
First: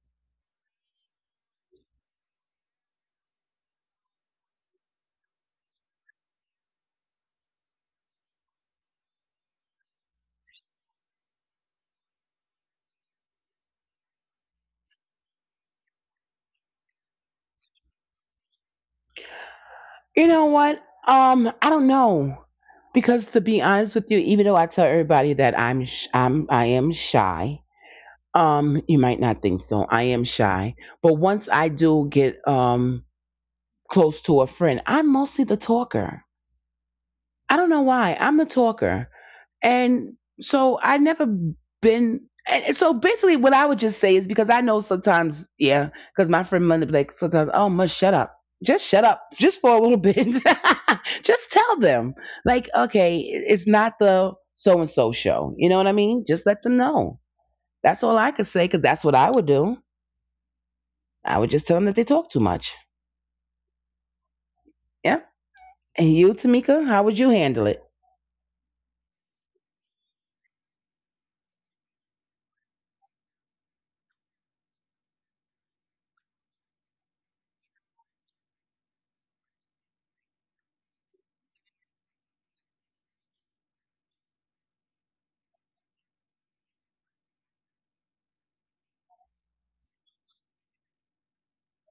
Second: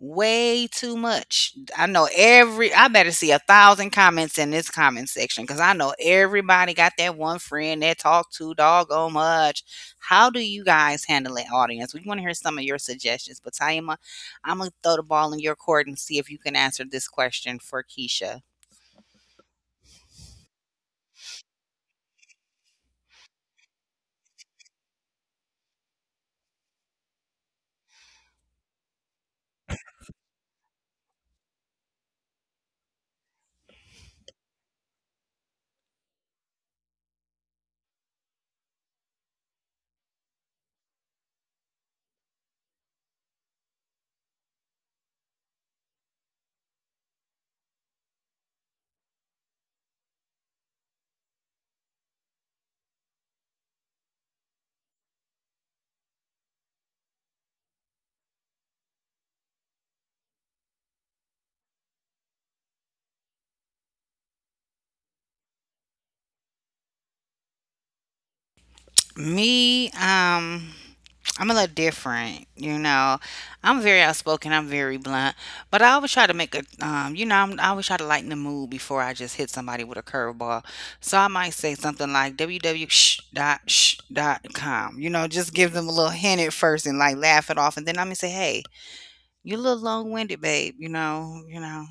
Speaker 2: way too much. I know every I better see 1,000 comments in this comment section because I know everybody got that one friend that talk too doggone much. How do you guys handle an audience? We want to hear some of your suggestions, but Taima, I'm gonna throw the ball in your court and see if you can answer this question for Keisha.
Speaker 1: You know what? I don't know. Because to be honest with you, even though I tell everybody that I'm, sh- I'm I am shy, you might not think so. I am shy, but once I do get close to a friend, I'm mostly the talker. I don't know why. I'm a talker. And so I never been and so basically what I would just say is because I know sometimes, yeah, because my friend Linda be like sometimes, oh must shut up. Just shut up. Just for a little bit. Just tell them. Like, okay, it's not the so and so show. You know what I mean? Just let them know. That's all I could say because that's what I would do. I would just tell them that they talk too much. Yeah. And you, Tamika, how would you handle it?
Speaker 2: Me, I'm a little different, you know. I'm very outspoken. I'm very blunt, but I always try to make a, you know, I always try to lighten the mood before I just hit somebody with a curveball. So I might say something like www.sh.com, you know, just give them a little hint at first and like laugh it off, and then I'm gonna say, hey, you're a little long winded, babe. You know,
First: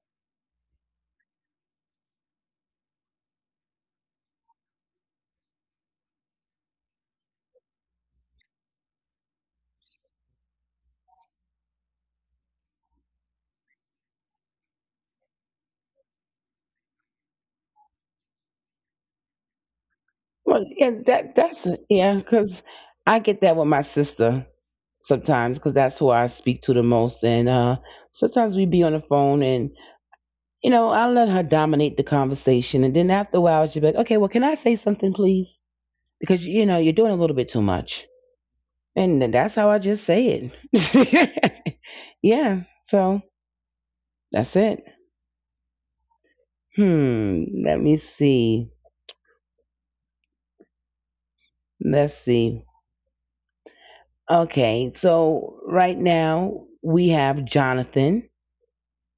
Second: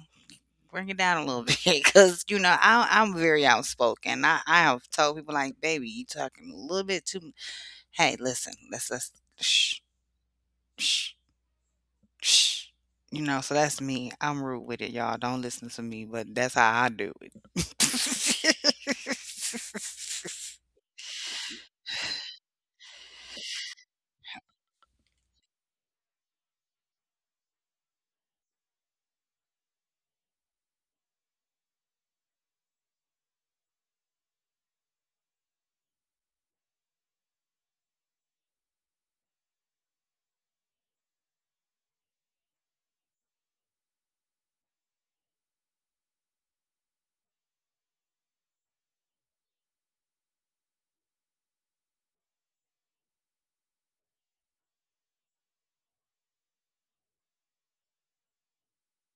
Speaker 2: bring it down a little bit, because you know, I'm very outspoken. I have told people like, baby, you talking a little bit too. Hey, listen, let's shh, shh, shh. You know, so that's me. I'm rude with it, y'all. Don't listen to me, but that's how I do it.
Speaker 1: Well, yeah, because I get that with my sister sometimes, because that's who I speak to the most, and sometimes we be on the phone, and you know, I let her dominate the conversation, and then after a while, she'd be like, "Okay, well, can I say something, please?" Because you know, you're doing a little bit too much. And that's how I just say it. Yeah. So that's it. Hmm. Let me see. Let's see. Okay. So right now we have Jonathan,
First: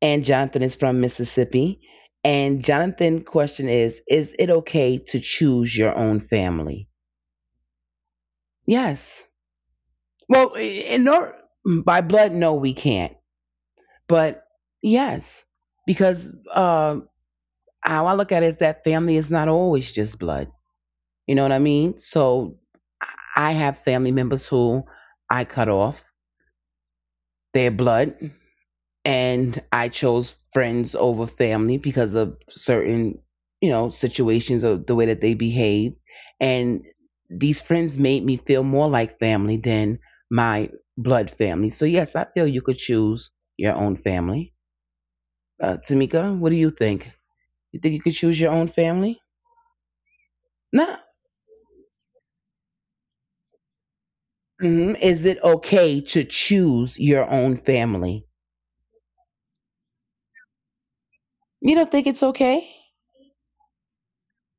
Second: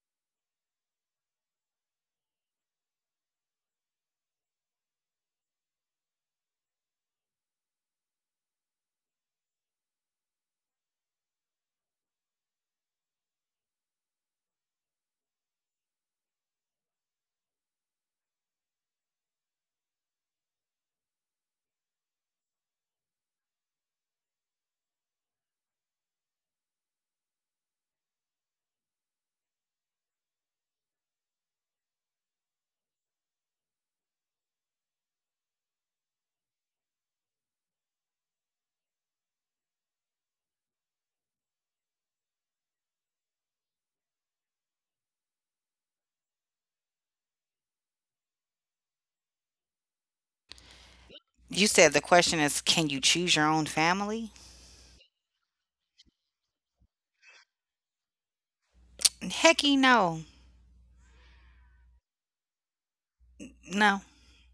Speaker 1: and Jonathan is from Mississippi. And Jonathan' question is it okay to choose your own family? Yes. Well, in or by blood, no, we can't. But yes, because how I look at it is that family is not always just blood. You know what I mean? So I have family members who I cut off their blood and I chose friends over family because of certain, you know, situations of the way that they behave. And these friends made me feel more like family than my blood family. So yes, I feel you could choose your own family. Tamika, what do you think? You think you could choose your own family? Nah.
Speaker 2: You said the question is, can you choose your own family?
Speaker 1: Mhm. Is it okay to choose your own family?
Speaker 2: Hecky no,
Speaker 1: You don't think it's okay?
Speaker 2: no.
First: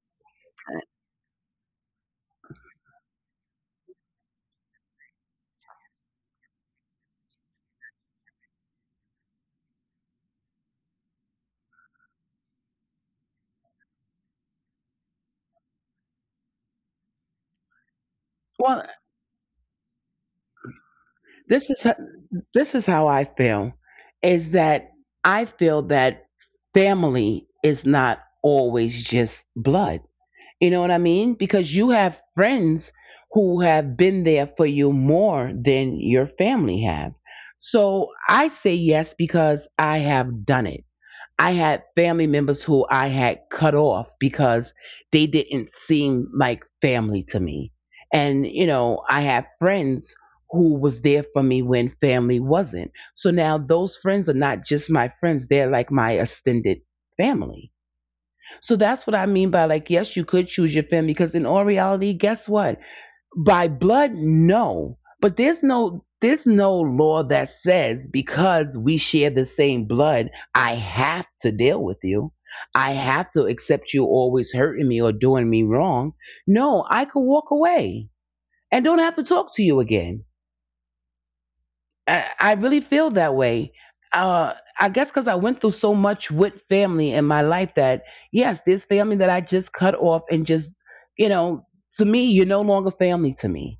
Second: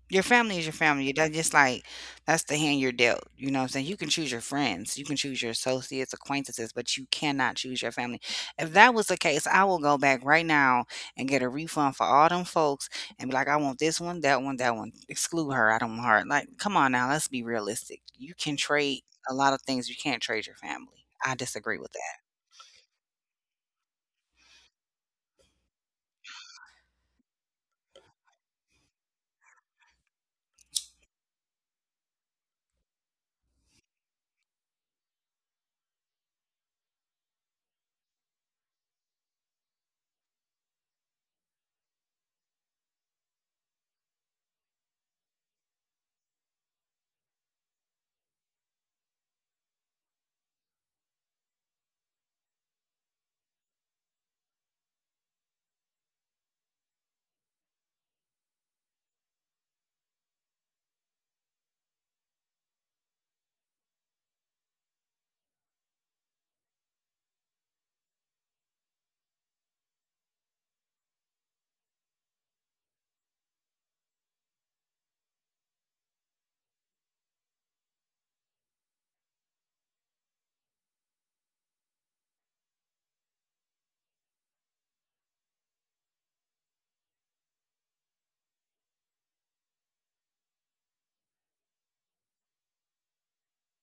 Speaker 2: Your family is your family. That's just like that's the hand you're dealt. You know what I'm saying? You can choose your friends, you can choose your associates, acquaintances, but you cannot choose your family. If that was the case, I will go back right now and get a refund for all them folks and be like, I want this one, that one, that one. Exclude her. I don't want her. Like, come on now, let's be realistic. You can
Speaker 1: Well,
Speaker 2: trade a lot of things, you can't trade your family. I
Speaker 1: this
Speaker 2: disagree
Speaker 1: is
Speaker 2: with
Speaker 1: ho-
Speaker 2: that.
Speaker 1: this is how I feel is that I feel that family is not always just blood. You know what I mean? Because you have friends who have been there for you more than your family have. So I say yes because I have done it. I had family members who I had cut off because they didn't seem like family to me. And, you know, I had friends who was there for me when family wasn't. So now those friends are not just my friends, they're like my extended family. So that's what I mean by like, yes, you could choose your family because in all reality, guess what? By blood, no. But there's no law that says because we share the same blood, I have to deal with you. I have to accept you always hurting me or doing me wrong. No, I could walk away and don't have to talk to you again. I really feel that way. Uh, I guess because I went through so much with family in my life that, yes, this family that I just cut off and just, you know, to me, you're no longer family to me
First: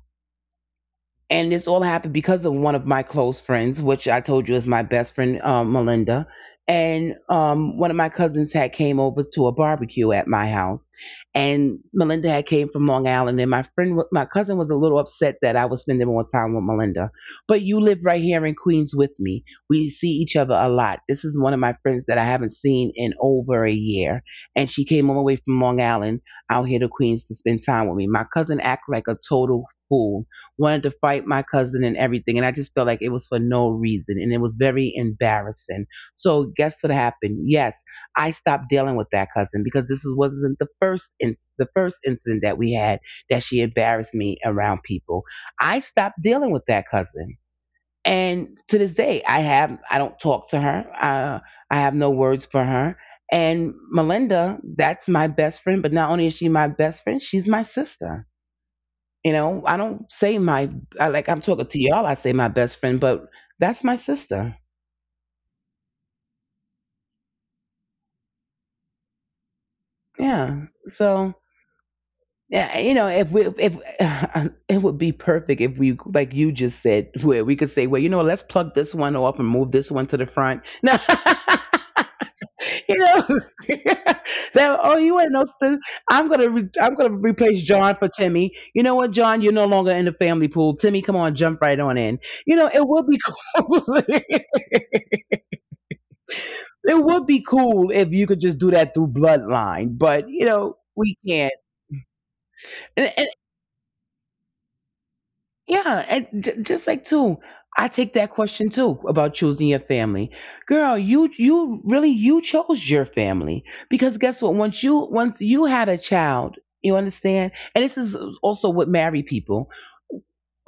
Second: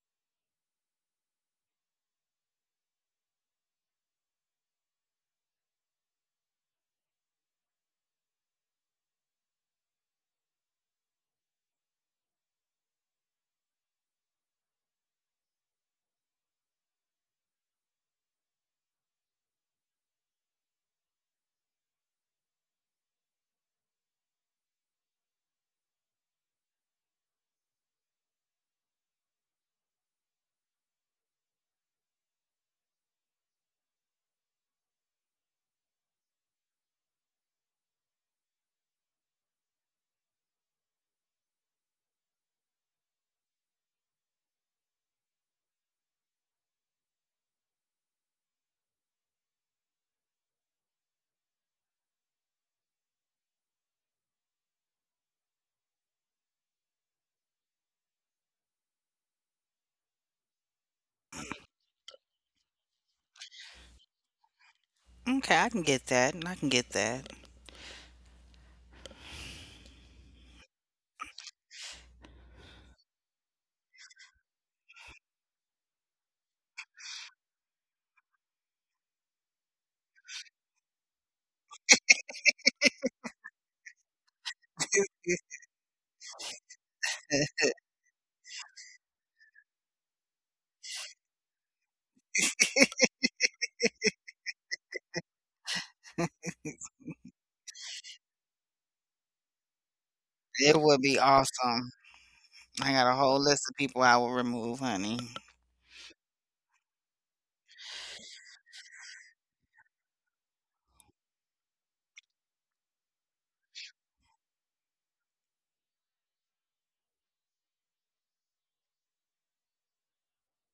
Speaker 1: and this all happened because of one of my close friends, which I told you is my best friend, Melinda. And one of my cousins had came over to a barbecue at my house, and Melinda had came from Long Island, and my cousin was a little upset that I was spending more time with Melinda. But you live right here in Queens with me. We see each other a lot. This is one of my friends that I haven't seen in over a year, and she came all the way from Long Island out here to Queens to spend time with me. My cousin acted like a total fool wanted to fight my cousin and everything. And I just felt like it was for no reason. And it was very embarrassing. So guess what happened? Yes, I stopped dealing with that cousin because this is- wasn't the first in, the first incident that we had that she embarrassed me around people. I stopped dealing with that cousin. And to this day, I don't talk to her. I have no words for her. And Melinda, that's my best friend. But not only is she my best friend, she's my sister. You know, I don't say my I, like I'm talking to y'all. I say my best friend, but that's my sister.
Speaker 2: Okay, I can get that. I can get that.
Speaker 1: Yeah. So yeah, you know, if we if it would be perfect if we like you just said where we could say, well, you know, let's plug this one off and move this one to the front. No. You know, so oh, you want to know something? I'm gonna replace John for Timmy. You know what, John? You're no longer in the family pool. Timmy, come on, jump right on in. You know, it will be cool. It would be cool if you could just do that through bloodline, but you
Speaker 2: It
Speaker 1: know
Speaker 2: would be
Speaker 1: we can't.
Speaker 2: awesome. I got a
Speaker 1: And, and,
Speaker 2: whole list of people I will remove, honey.
Speaker 1: Yeah, and just like too, I take that question too about choosing your family. Girl, you really you chose your family because guess what? Once you had a child, you understand. And this is also with married people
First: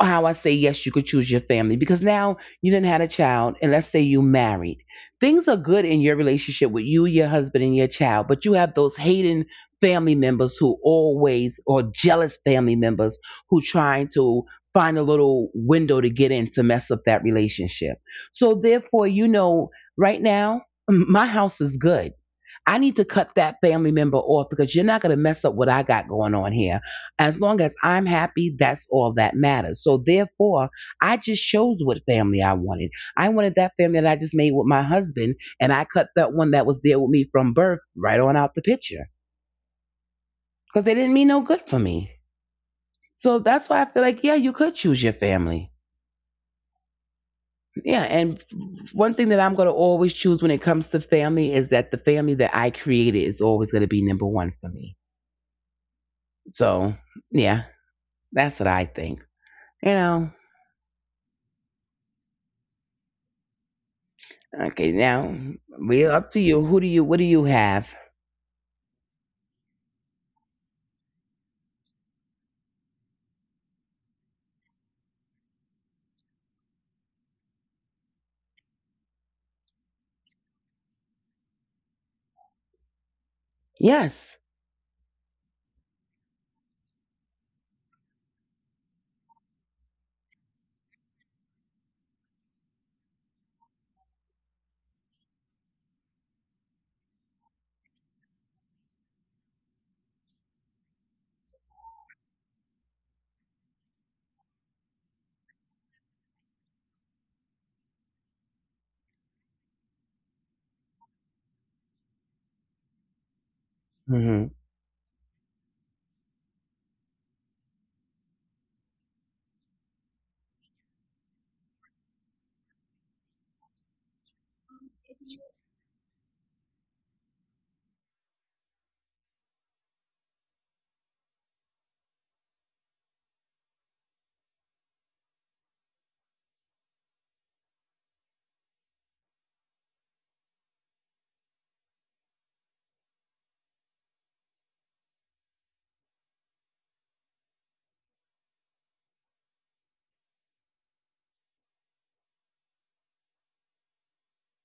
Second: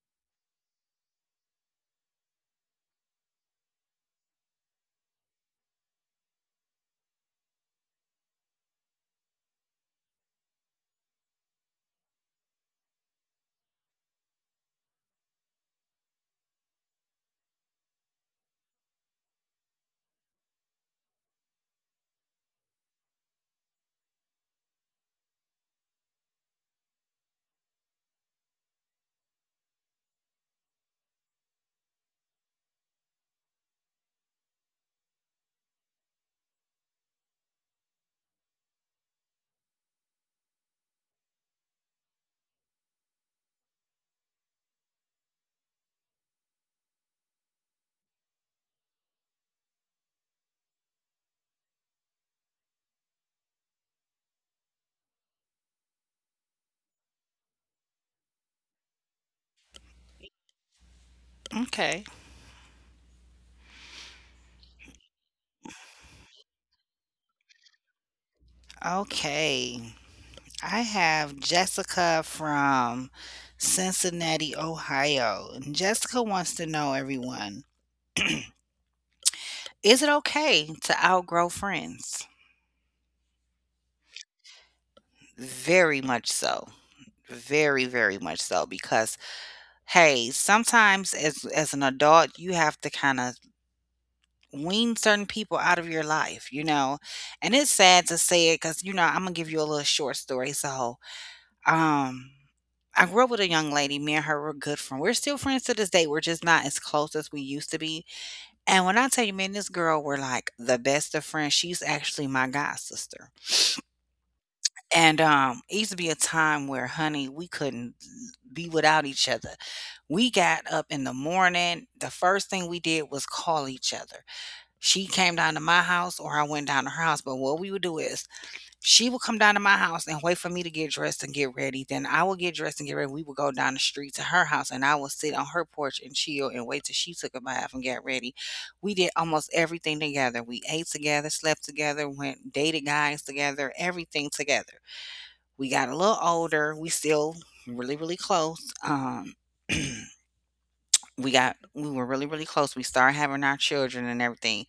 Speaker 1: how I say yes, you could choose your family because now you didn't had a child, and let's say you married. Things are good in your relationship with you, your husband, and your child, but you have those hating family members who always or jealous family members who trying to find a little window to get in to mess up that relationship. So therefore, right now my house is good. I need to cut that family member off because you're not going to mess up what I got going on here. As long as I'm happy, that's all that matters. So therefore, I just chose what family I wanted. I wanted that family that I just made with my husband, and I cut that one that was there with me from birth right on out the picture because they didn't mean no good for me. So that's why I feel like, yeah, you could choose your family. Yeah, and one thing that I'm going to always choose when it comes to family is that the family that I created is always going to be number one for me. So, yeah, that's what I think. You know,
Speaker 2: Okay.
Speaker 1: okay, now we're up to you. Who do you, what do you have?
Speaker 2: Okay, I have Jessica from Cincinnati, Ohio. And Jessica wants to know, everyone, is it okay to outgrow friends?
Speaker 1: Yes.
Speaker 2: Very much so. Very, very much so. Because, hey, sometimes as an adult, you have to kind of wean certain people out of your life, you know? And it's sad to say it because, you know, I'm gonna give you a little short story. So Um, I grew up with a young lady, me and her were good friends. We're still friends to this day, we're just not as close as we used to be, and when I tell you, me and this girl were, like, the best of friends, she's actually my god sister,
Speaker 1: Hmm.
Speaker 2: and, it used to be a time where, honey, we couldn't be without each other. We got up in the morning, the first thing we did was call each other. She came down to my house or I went down to her house, but what we would do is she will come down to my house and wait for me to get dressed and get ready. Then I will get dressed and get ready. We will go down the street to her house and I will sit on her porch and chill and wait till she took a bath and got ready. We did almost everything together. We ate together, slept together, went dated guys together, everything together. We got a little older. We still really, really close. We were really, really close. We started having our children and everything.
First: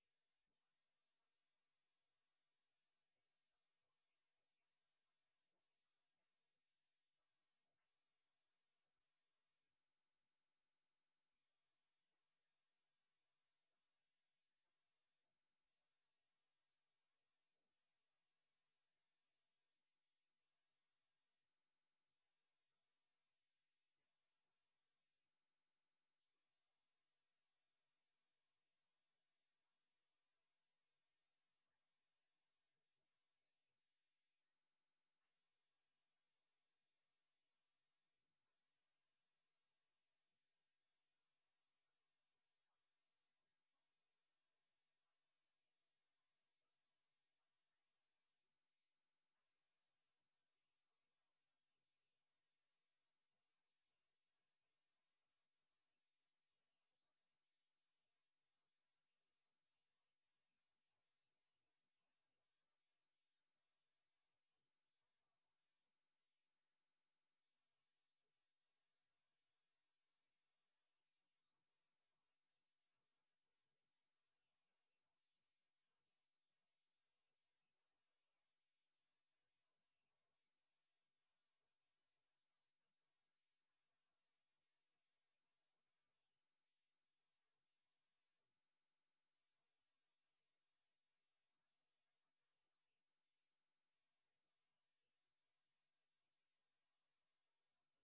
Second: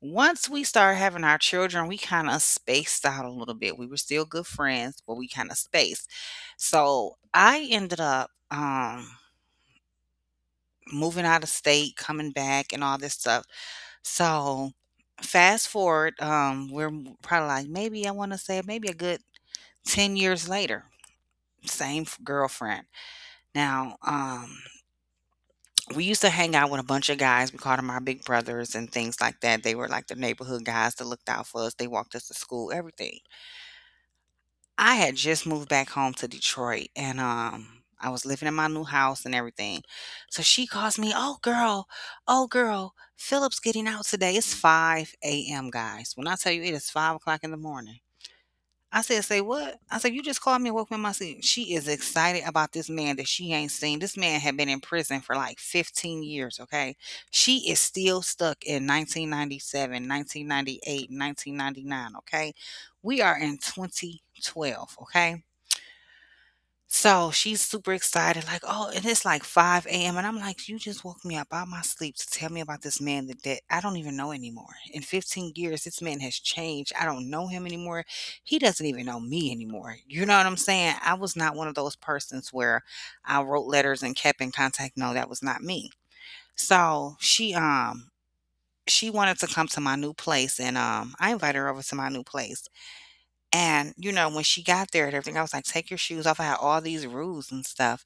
Speaker 2: Once we started having our children we kind of spaced out a little bit. We were still good friends but we kind of spaced. So I ended up moving out of state coming back and all this stuff. So fast forward, we're probably like maybe I want to say maybe a good 10 years later, same girlfriend now. We used to hang out with a bunch of guys. We called them our big brothers and things like that. They were like the neighborhood guys that looked out for us. They walked us to school, everything. I had just moved back home to Detroit and I was living in my new house and everything. So she calls me, oh girl, oh girl, Philip's getting out today. It's five AM guys. When I tell you it is 5 o'clock in the morning. I said, "Say what?" I said, "You just called me and woke me up in my sleep." She is excited about this man that she ain't seen. This man had been in prison for like 15 years, okay? She is still stuck in 1997, 1998, 1999. Okay? We are in 2012, okay? So, she's super excited, like, "Oh," and it's like 5 AM, and I'm like, "You just woke me up out of my sleep to tell me about this man that I don't even know anymore. In 15 years, this man has changed. I don't know him anymore. He doesn't even know me anymore." You know what I'm saying? I was not one of those persons where I wrote letters and kept in contact. No, that was not me. So, she wanted to come to my new place, and, I invited her over to my new place, and, you know, when she got there and everything, I was like, "Take your shoes off." I had all these rules and stuff.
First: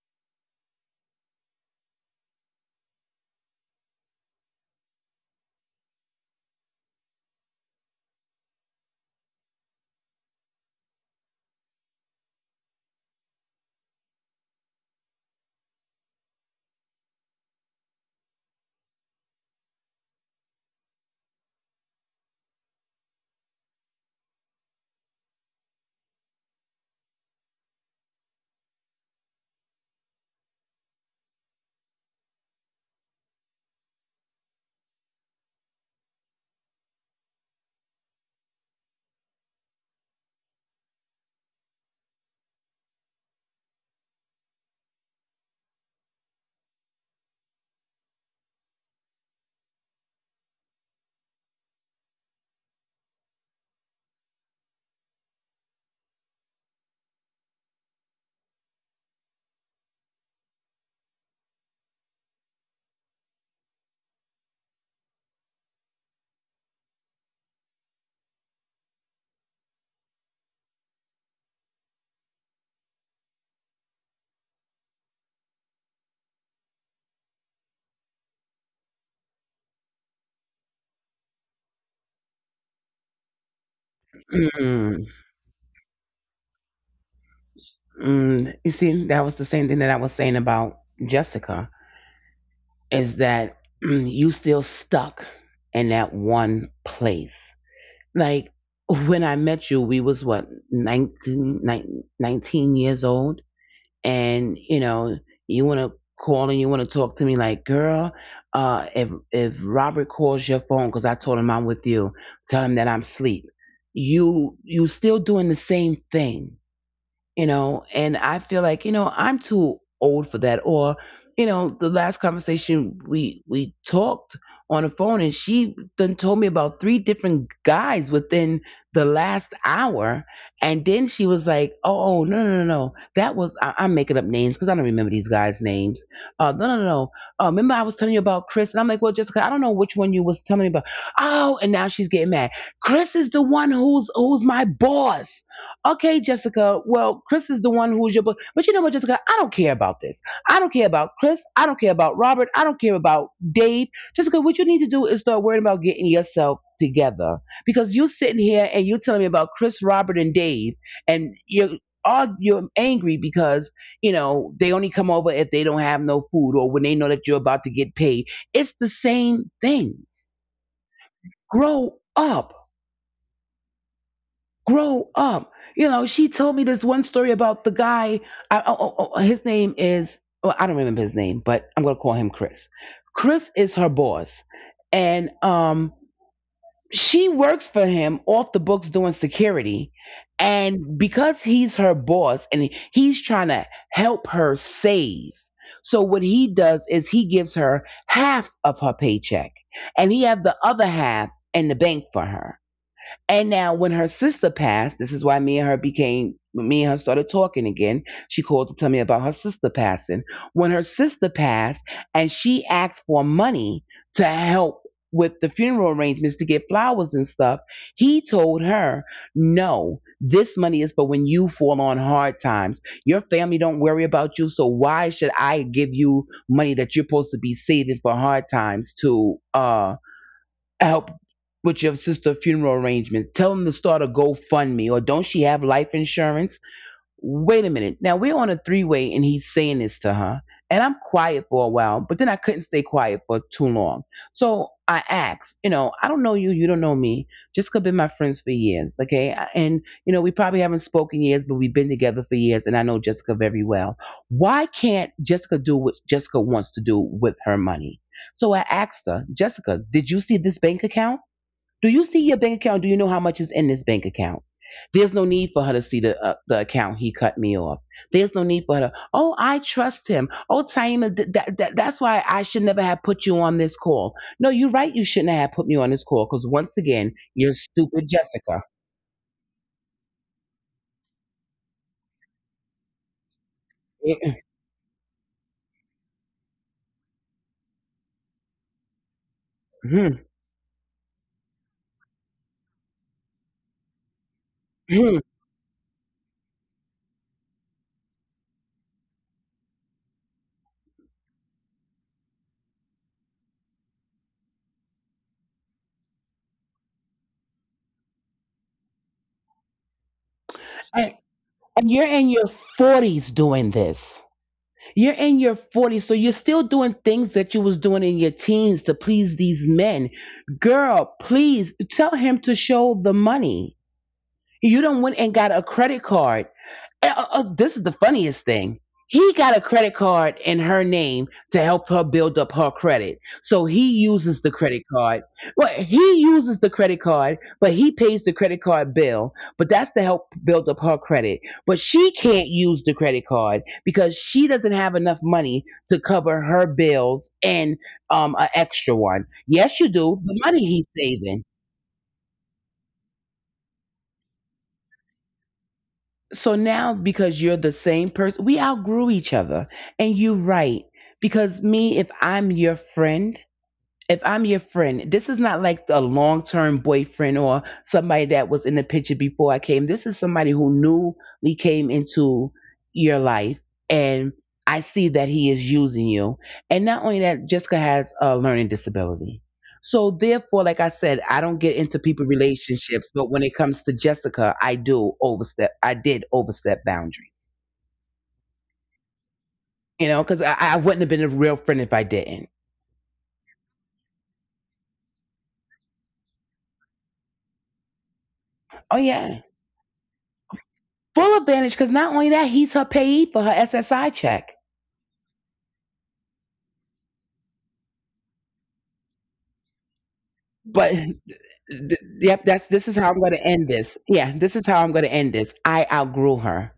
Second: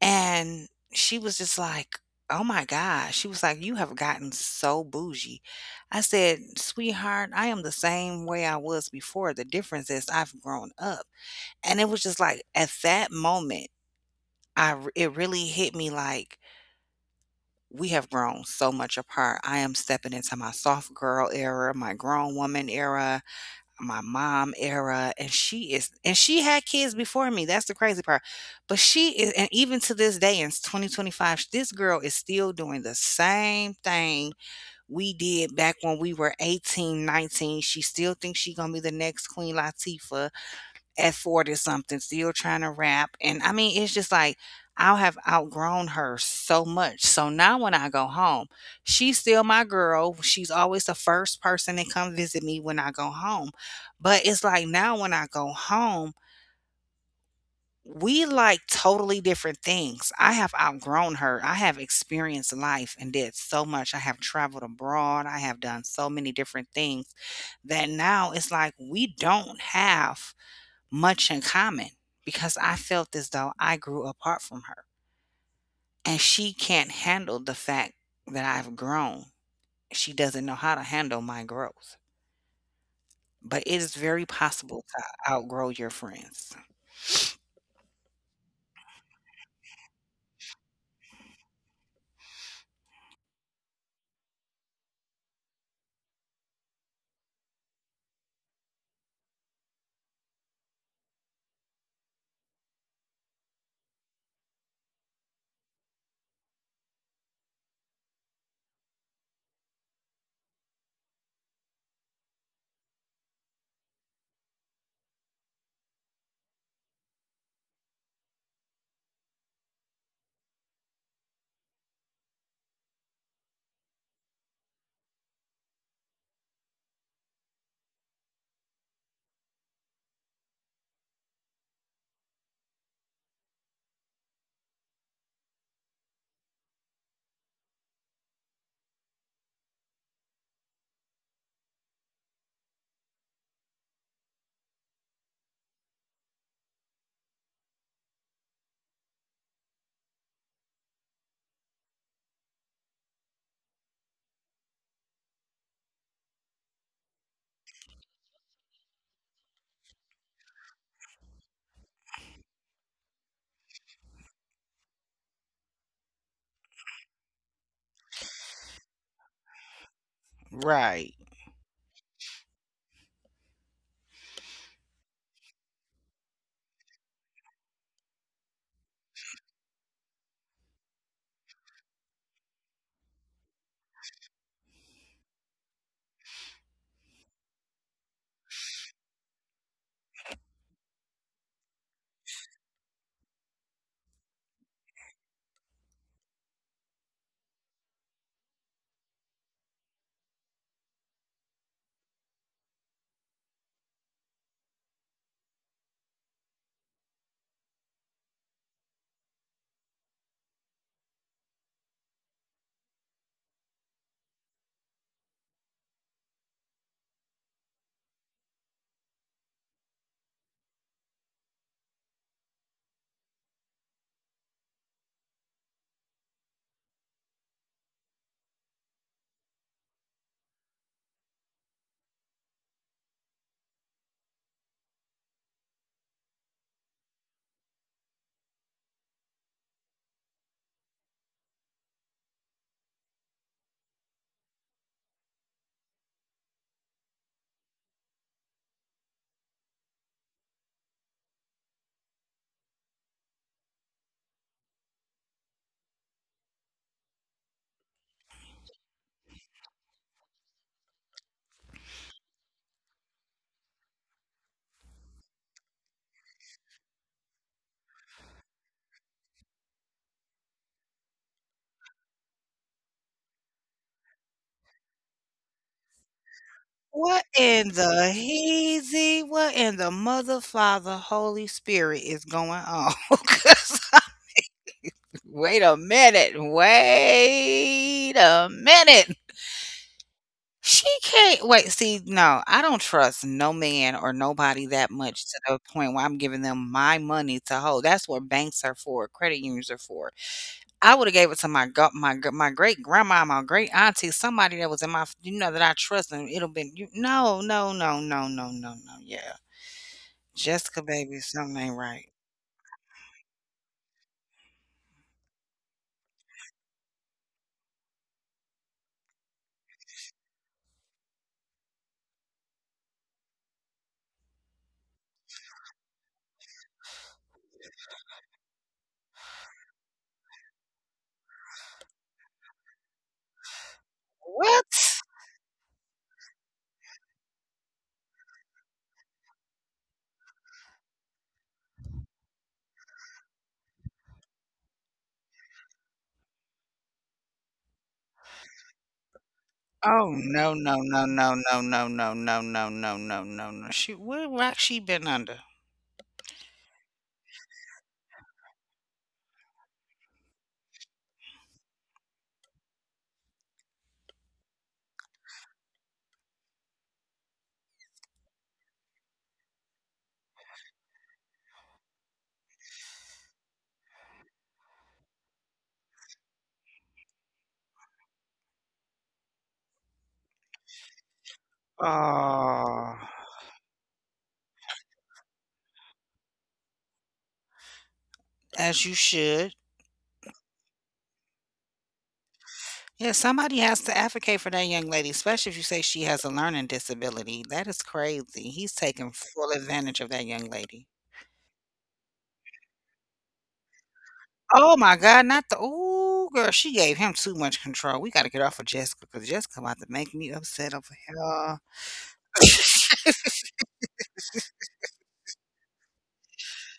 Speaker 2: And she was just like, "Oh my gosh." She was like, "You have gotten so bougie." I said, "Sweetheart, I am the same way I was before. The difference is I've grown up." And it was just like at that moment, it really hit me like we have grown so much apart. I am stepping into my soft girl era, my grown woman era, my mom era, and she is, and she had kids before me, that's the crazy part, but she is, and even to this day in 2025 this girl is still doing the same thing we did back when we were 18, 19. She still thinks she's gonna be the next Queen Latifah at 40 something, still trying to rap, and I mean it's just like I'll have outgrown her so much. So now when I go home, she's still my girl, she's always the first person that come visit me when I go home, but it's like now when I go home we like totally different things. I have outgrown her, I have experienced life and did so much, I have traveled abroad, I have done so many different things, that now it's like we don't have much in common because I felt as though I grew apart from her. And she can't handle the fact that I've grown. She doesn't know how to handle my growth. But it is very possible
Speaker 1: Mm.
Speaker 2: to outgrow your friends.
Speaker 1: Mm, you see, that was the same thing that I was saying about Jessica is that mm, you still stuck in that one place. Like when I met you, we was what nineteen years old, and you know you want to call and you want to talk to me like, girl, if Robert calls your phone because I told him I'm with you, tell him that I'm asleep. You still doing the same thing, you know, and I feel like, you know, I'm too old for that. Or you know, the last conversation we talked on the phone, and she then told me about three different guys within the last hour. And then she was like, "Oh, oh, no, no, no, no, that was, I, I'm making up names because I don't remember these guys names. Uh, no, no, no, no. Uh, remember I was telling you about Chris?" And I'm like, "Well, Jessica, I don't know which one you was telling me about." Oh, and now she's getting mad. "Chris is the one who's my boss." Okay, Jessica. Well, Chris is the one who's your book. But you know what, Jessica? I don't care about this. I don't care about Chris. I don't care about Robert. I don't care about Dave. Jessica, what you need to do is start worrying about getting yourself together. Because you sitting here and you telling me about Chris, Robert, and Dave, and you're all you're angry because you know they only come over if they don't have no food or when they know that you're about to get paid. It's the same things.
Speaker 2: Right.
Speaker 1: Grow up. Grow up. You know, she told me this one story about the guy. I, oh, oh, oh, his name is, well, I don't remember his name, but I'm going to call him Chris. Chris is her boss. And she works for him off the books doing security. And because he's her boss and he's trying to help her save. So what he does is he gives her half of her paycheck and he have the other half in the bank for her. And now when her sister passed, this is why me and her started talking again. She called to tell me about her sister passing. When her sister passed and she asked for money to help with the funeral arrangements to get flowers and stuff, he told her, "No, this money is for when you fall on hard times. Your family don't worry about you, so why should I give you money that you're supposed to be saving for hard times to help with your sister funeral arrangements? Tell them to start a GoFundMe. Or don't she have life insurance?" Wait a minute. Now we're on a three way and he's saying this to her. And I'm quiet for a while, but then I couldn't stay quiet for too long. So I asked, you know, "I don't know you, you don't know me. Jessica been my friends for years, okay? And, you know, we probably haven't spoken years, but we've been together for years, and I know Jessica very well. Why can't Jessica do what Jessica wants to do with her money?" So I asked her, "Jessica, did you see this bank account? Do you see your bank account? Do you know how much is in this bank account?" "There's no need for her to see the account," he cut me off. "There's no need for her. To—" "Oh, I trust him." "Oh, Taima, that, that's why I should never have put you on this call." "No, you're right. You shouldn't have put me on this call because once again,
Speaker 2: What
Speaker 1: you're
Speaker 2: in
Speaker 1: stupid,
Speaker 2: the
Speaker 1: Jessica."
Speaker 2: heezy, what in the mother, father, Holy Spirit is going on? 'Cause- wait a minute. Wait a minute. She can't wait, see, no, I don't trust no man or nobody that much to the point where I'm giving them my money to hold. That's what banks are for, credit unions are for. I woulda gave it to my go my g my great grandma, my great auntie, somebody that was in my f you know, that I trust and it'll been you no, no, no, no, no, no, no, yeah. Jessica,
Speaker 1: and,
Speaker 2: baby, something ain't
Speaker 1: and you're
Speaker 2: right.
Speaker 1: in your 40s doing this. You're in your 40s, so you're still doing things that you was doing in your teens to please these men. Girl, please tell him to show the money. You don't went and got a credit card. This is the funniest thing. He got a credit card in her name to help her build up her credit. So he uses the
Speaker 2: What?
Speaker 1: credit card. Well, he uses the credit card, but he pays the credit card bill. But that's to help build up her credit. But she can't use the credit card because she doesn't have enough money to cover her bills and an extra one. Yes, you
Speaker 2: Oh,
Speaker 1: do. The
Speaker 2: no,
Speaker 1: money
Speaker 2: no,
Speaker 1: he's
Speaker 2: no, no,
Speaker 1: saving.
Speaker 2: no, no, no, no, no, no, no, no, no. She what rock she been under?
Speaker 1: So now because you're the same person, we outgrew each other. And you are right, because me, if I'm your friend, this is not like a long term boyfriend or somebody that was in the picture before I came. This is somebody who newly came into your life, and I see that he is using you. And not only that, Jessica has a learning disability. So therefore, like I said, I don't get into people
Speaker 2: Oh.
Speaker 1: relationships, but when it comes to Jessica, I do overstep. I did overstep boundaries,
Speaker 2: As you should.
Speaker 1: you know, because I wouldn't have been a real friend if I didn't.
Speaker 2: Yeah, somebody has to advocate for that young lady, especially if you say she has a learning disability. That is crazy. He's
Speaker 1: Oh
Speaker 2: taking
Speaker 1: yeah.
Speaker 2: full advantage of that young lady.
Speaker 1: Full advantage, because not only that, he's her payee for her SSI check.
Speaker 2: Oh my God, not the ooh girl, she gave him too much control. We gotta get off of Jessica because Jessica about to make me upset over
Speaker 1: But
Speaker 2: here.
Speaker 1: yep, that's this is how I'm going to end this. Yeah, this is how I'm going to end this. I outgrew her.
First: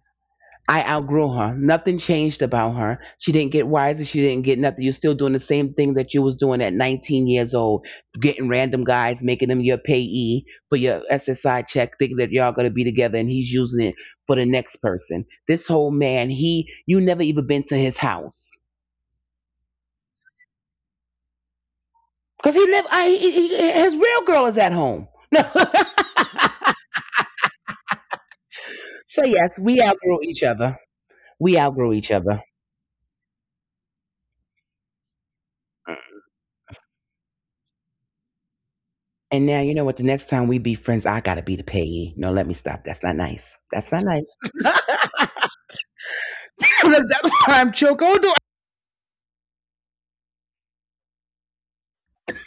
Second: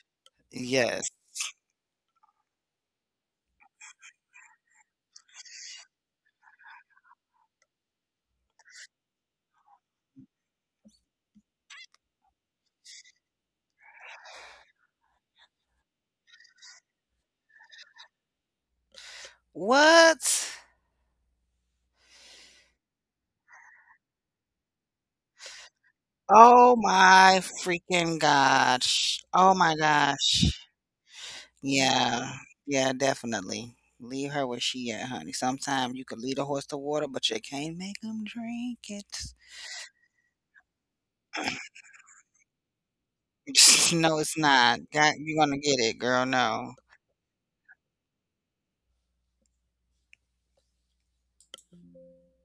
Speaker 1: I
Speaker 2: Yes.
Speaker 1: outgrew her. Nothing changed about her. She didn't get wiser. She didn't get nothing. You're still doing the same thing that you was doing at 19 years old, getting random guys, making them your payee for your SSI check, thinking that y'all going to be together, and he's using it for the next person. This whole man, he, you never even been to his house.
Speaker 2: What?
Speaker 1: Cause he live, he, his real girl is at home. No.
Speaker 2: Oh my freaking gosh.
Speaker 1: So
Speaker 2: Oh
Speaker 1: yes,
Speaker 2: my
Speaker 1: we outgrow each
Speaker 2: gosh.
Speaker 1: other. We outgrow each
Speaker 2: Yeah,
Speaker 1: other.
Speaker 2: yeah, definitely. Leave her where she at, honey. Sometimes you could lead a horse to water, but you can't make him drink it.
Speaker 1: And now you know what? The next time we be friends, I gotta be the payee. No, let me stop. That's not nice. That's not
Speaker 2: No,
Speaker 1: nice.
Speaker 2: it's not. God, you're gonna get it, girl. No,
Speaker 1: That's why I'm choke. Hold on.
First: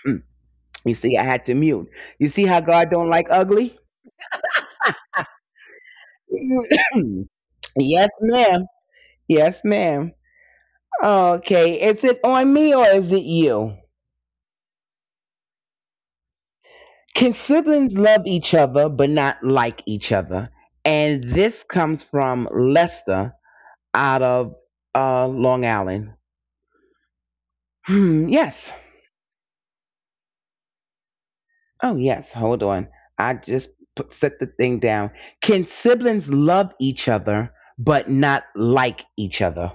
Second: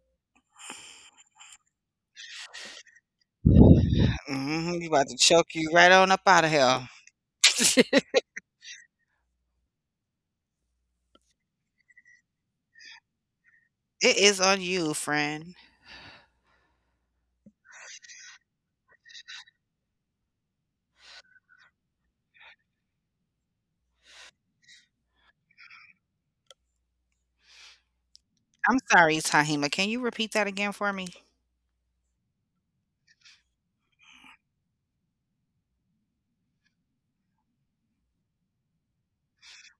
Speaker 1: Mm. You see, I had to mute. You see how God don't like ugly?
Speaker 2: hmm you about to choke you right on up out of here.
Speaker 1: Yes, ma'am. Yes, ma'am. Okay, is it on me or is it you?
Speaker 2: It is on you, friend.
Speaker 1: Can siblings love each other but not like each other? And this comes from Lester out of Long Island. Hmm, yes.
Speaker 2: I'm sorry, Tahima. Can you repeat that again for me?
Speaker 1: Oh, yes. Hold on. I just put, set the thing down. Can siblings love each other but not like each other?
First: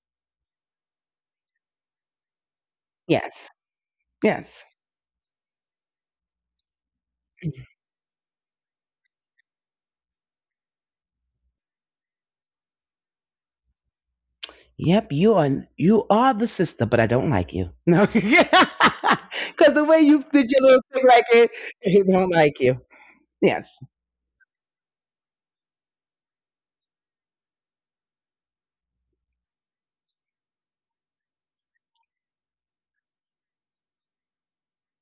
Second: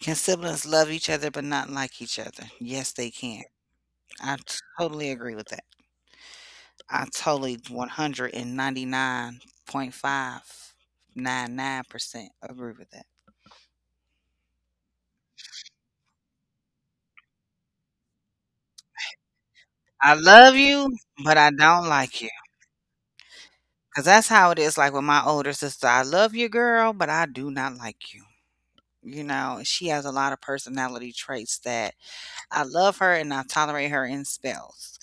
Speaker 2: Can siblings love each other but not like each other? Yes, they can.
Speaker 1: Yes.
Speaker 2: I
Speaker 1: Yes.
Speaker 2: totally agree with that. I totally 199.599% agree with that.
Speaker 1: Yep, you are, you are the sister, but I don't like you. No, because the way
Speaker 2: I
Speaker 1: you did
Speaker 2: love
Speaker 1: your little
Speaker 2: you,
Speaker 1: thing like
Speaker 2: but
Speaker 1: it,
Speaker 2: I don't
Speaker 1: he
Speaker 2: like
Speaker 1: don't
Speaker 2: you.
Speaker 1: like you. Yes.
Speaker 2: Because that's how it is, like with my older sister. I love you, girl, but I do not like you. You know, she has a lot of personality traits that I love her and I tolerate her in spells.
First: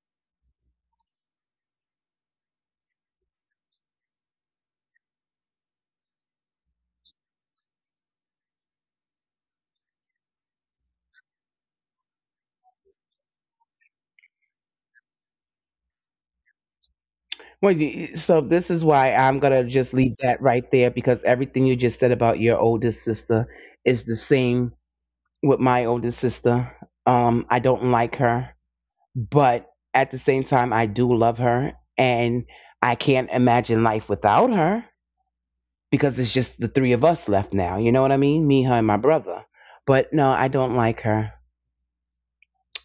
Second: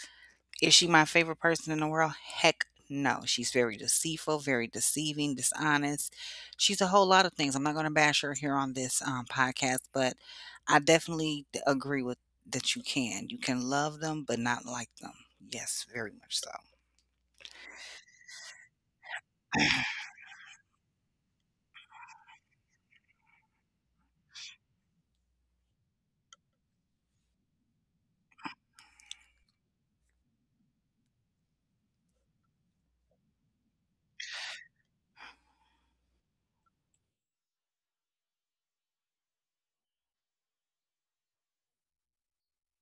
Speaker 2: Is she my favorite person in the world? Heck no. She's very deceitful, very deceiving, dishonest. She's a whole lot of things. I'm not going to bash her here on this podcast, but I definitely agree with that you can. You can love them, but not like them. Yes, very much so.
Speaker 1: Well, you— so this is why I'm gonna just leave that right there because everything you just said about your oldest sister is the same with my oldest sister. I don't like her, but at the same time, I do love her, and I can't imagine life without her because it's just the three of us left now. You know what I mean? Me, her, and my brother. But no, I don't like her.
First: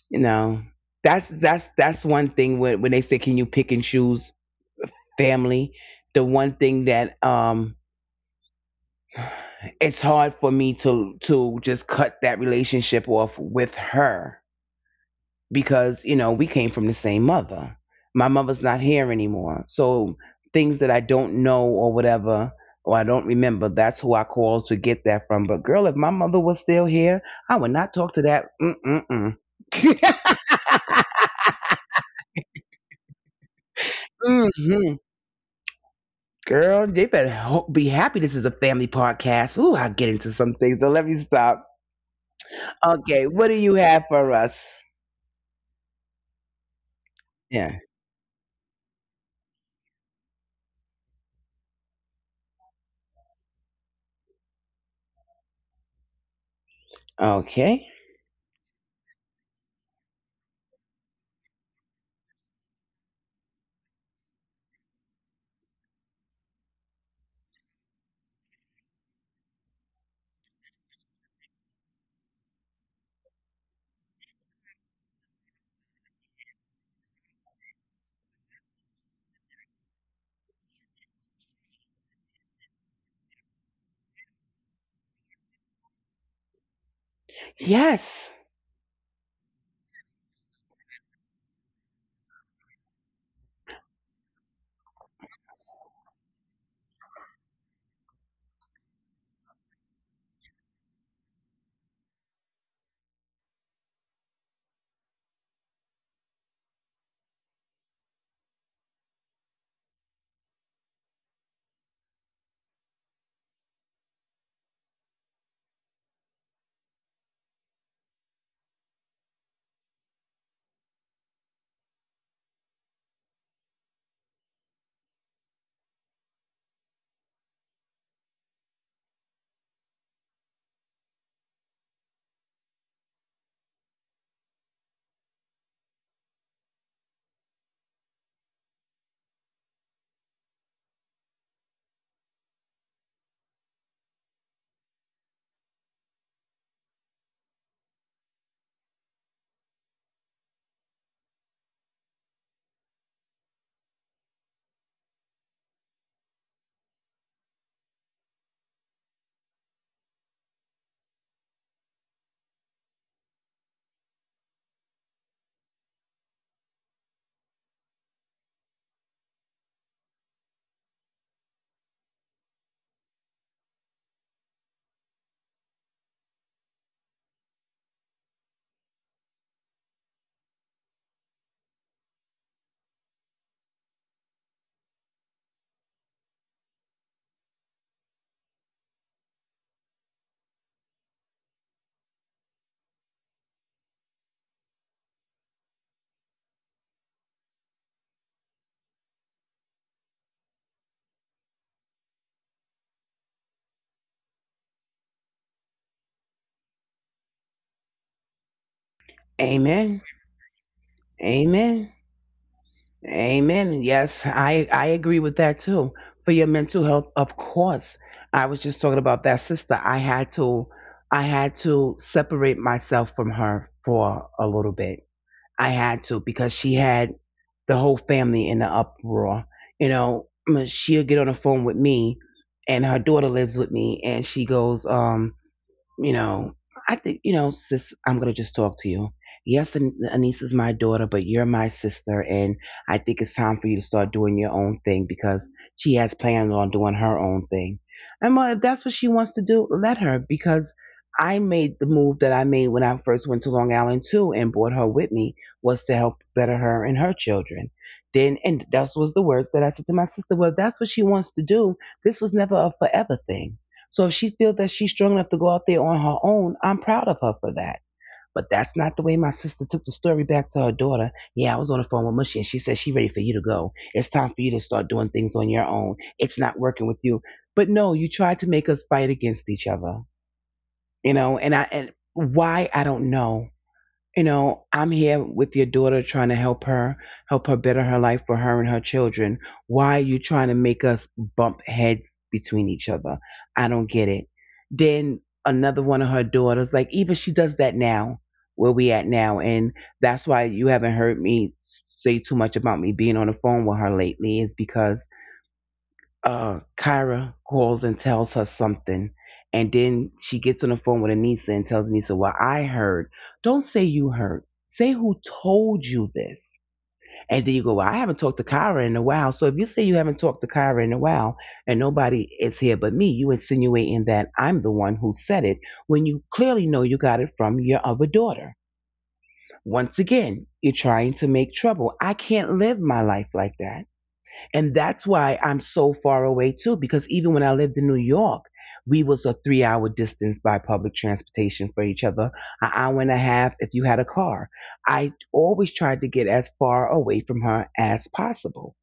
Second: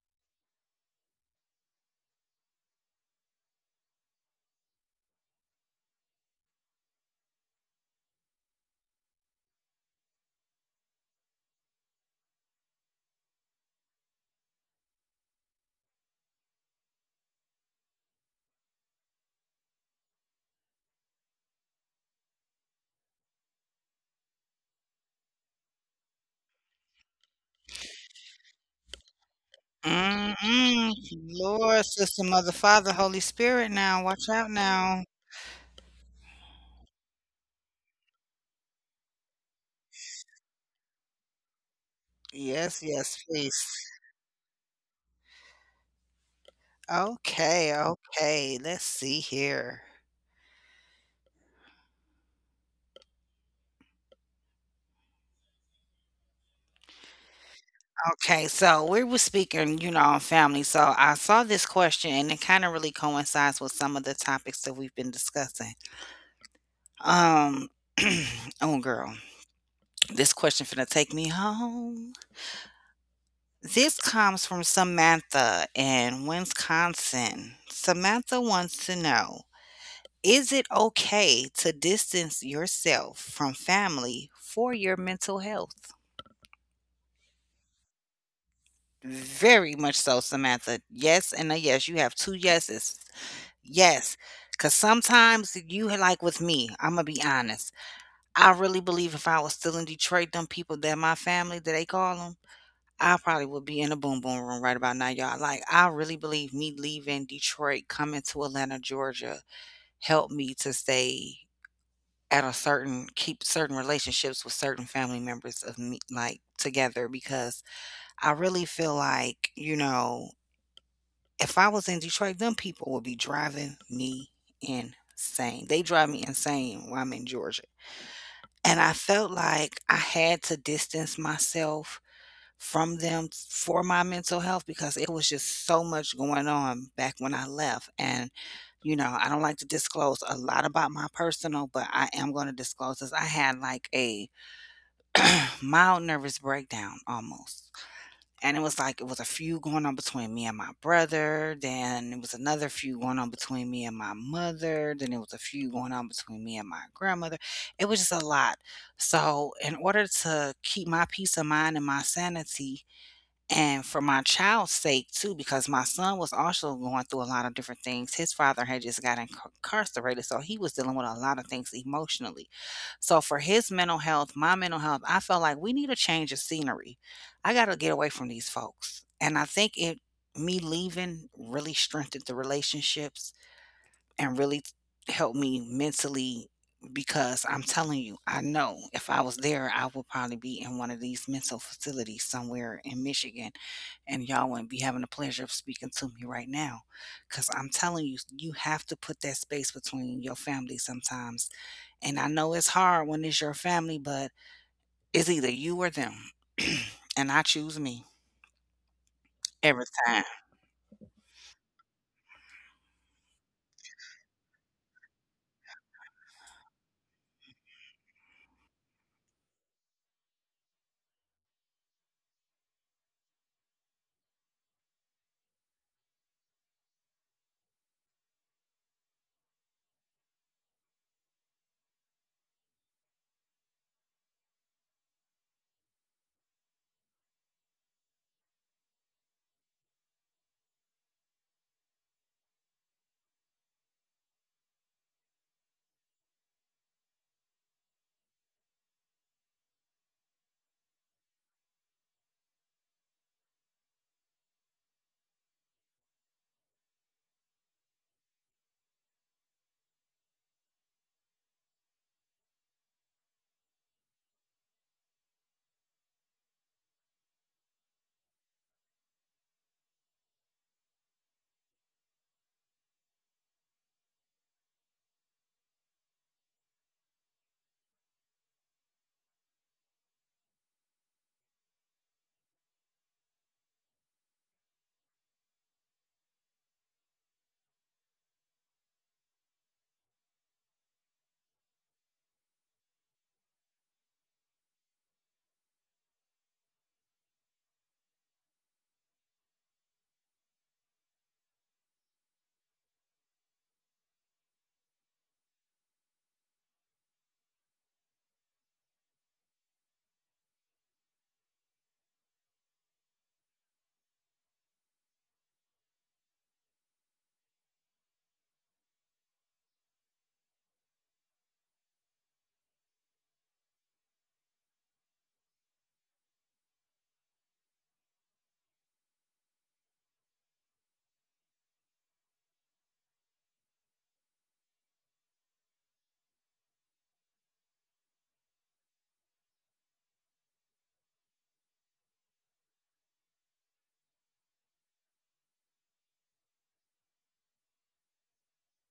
Speaker 1: You know, that's that's one thing when they say, "Can you pick and choose family?" The one thing that it's hard for me to just cut that relationship off with her, because you know we came from the same mother. My mother's not here anymore, so things that I don't know or whatever, or I don't remember, that's who I call to get that from. But girl, if my mother was still here, I would not talk to that. Mm-mm-mm.
Speaker 2: Mm-mm. Lord, sister, mother, father, Holy Spirit now. Watch out
Speaker 1: Mm-hmm.
Speaker 2: now.
Speaker 1: Girl, they better be happy this is a family podcast. Ooh, I get into some things, but let me stop.
Speaker 2: Yes, yes,
Speaker 1: Okay, what
Speaker 2: please.
Speaker 1: do you have for us?
Speaker 2: Okay,
Speaker 1: Yeah.
Speaker 2: okay. Let's see here.
Speaker 1: Okay.
Speaker 2: Okay, so we were speaking, you know, on family. So I saw this question and it kind of really coincides with some of the topics that we've been discussing. Um, oh girl, this question finna take me home. This comes from Samantha in Wisconsin. Samantha wants to know, is it okay to distance yourself from family for your mental health?
Speaker 1: Yes.
Speaker 2: Very much so, Samantha. Yes and a yes. You have two yeses. Yes, cause sometimes you like with me, Imma be honest. I really believe if I was still in Detroit, them people that my family that they call them, I probably would be in a boom boom room right about now, y'all. Like, I really believe me leaving Detroit, coming to Atlanta, Georgia, helped me to stay at a certain keep certain relationships with certain family members of me, like, together because I really feel like, you know, if I was in Detroit, them people would be driving me insane. They drive me insane when I'm in Georgia. And I felt like I had to distance myself from them for my mental health because it was just so much going on back when I left. And, you know, I don't like to disclose a lot about my personal, but I am going to disclose this. I had like a mild nervous breakdown almost, and it was like it was a feud going on between me and my brother. Then it was another feud going on between me and my mother. Then it was a feud going on between me and my grandmother. It was just a lot. So, in order to keep my peace of mind and my sanity, and for my child's sake too, because my son was also going through a lot of different things. His father had just got incarcerated, so he was dealing with a lot of things emotionally. So for his mental health, my mental health, I felt like we need a change of scenery. I gotta get away from these folks. And I think it me leaving really strengthened the relationships and really helped me mentally because I'm telling you, I know if I was there, I would probably be in one of these mental facilities somewhere in Michigan, and y'all wouldn't be having the pleasure of speaking to me right now. Because I'm telling you, you have to put that space between your family sometimes. And I know it's hard when it's your family, but it's either you or them. And I choose me every
Speaker 1: Amen.
Speaker 2: time.
Speaker 1: Amen. Amen. Yes, I agree with that too. For your mental health, of course. I was just talking about that sister. I had to separate myself from her for a little bit. I had to because she had the whole family in the uproar. You know, I mean, she'll get on the phone with me and her daughter lives with me and she goes, you know, I think, sis, I'm going to just talk to you. Yes, Anissa's my daughter, but you're my sister. And I think it's time for you to start doing your own thing because she has plans on doing her own thing. And well, if that's what she wants to do, let her, because I made the move that I made when I first went to Long Island too and brought her with me was to help better her and her children. Then, and that was the words that I said to my sister, well, if that's what she wants to do. This was never a forever thing, so if she feels that she's strong enough to go out there on her own, I'm proud of her for that. But that's not the way my sister took the story back to her daughter. Yeah, I was on the phone with Mushy and she said she ready for you to go. It's time for you to start doing things on your own. It's not working with you. But no, you tried to make us fight against each other. You know, and I and why I don't know, you know, I'm here with your daughter trying to help her better her life for her and her children. Why are you trying to make us bump heads between each other? I don't get it. Then another one of her daughters, like, even she does that now, where we at now. And that's why you haven't heard me say too much about me being on the phone with her lately, is because Kyra calls and tells her something, and then she gets on the phone with Anissa and tells Anissa, "Well, I heard. Don't say you heard. Say who told you this." And then you go, "Well, I haven't talked to Kyra in a while." So if you say you haven't talked to Kyra in a while, and nobody is here but me, you insinuating that I'm the one who said it when you clearly know you got it from your other daughter. Once again, you're trying to make trouble. I can't live my life like that, and that's why I'm so far away too, because even when I lived in New York, we was a 3 hour distance by public transportation for each other, an hour and a half if you had a car. I always tried to get as far away from her as possible.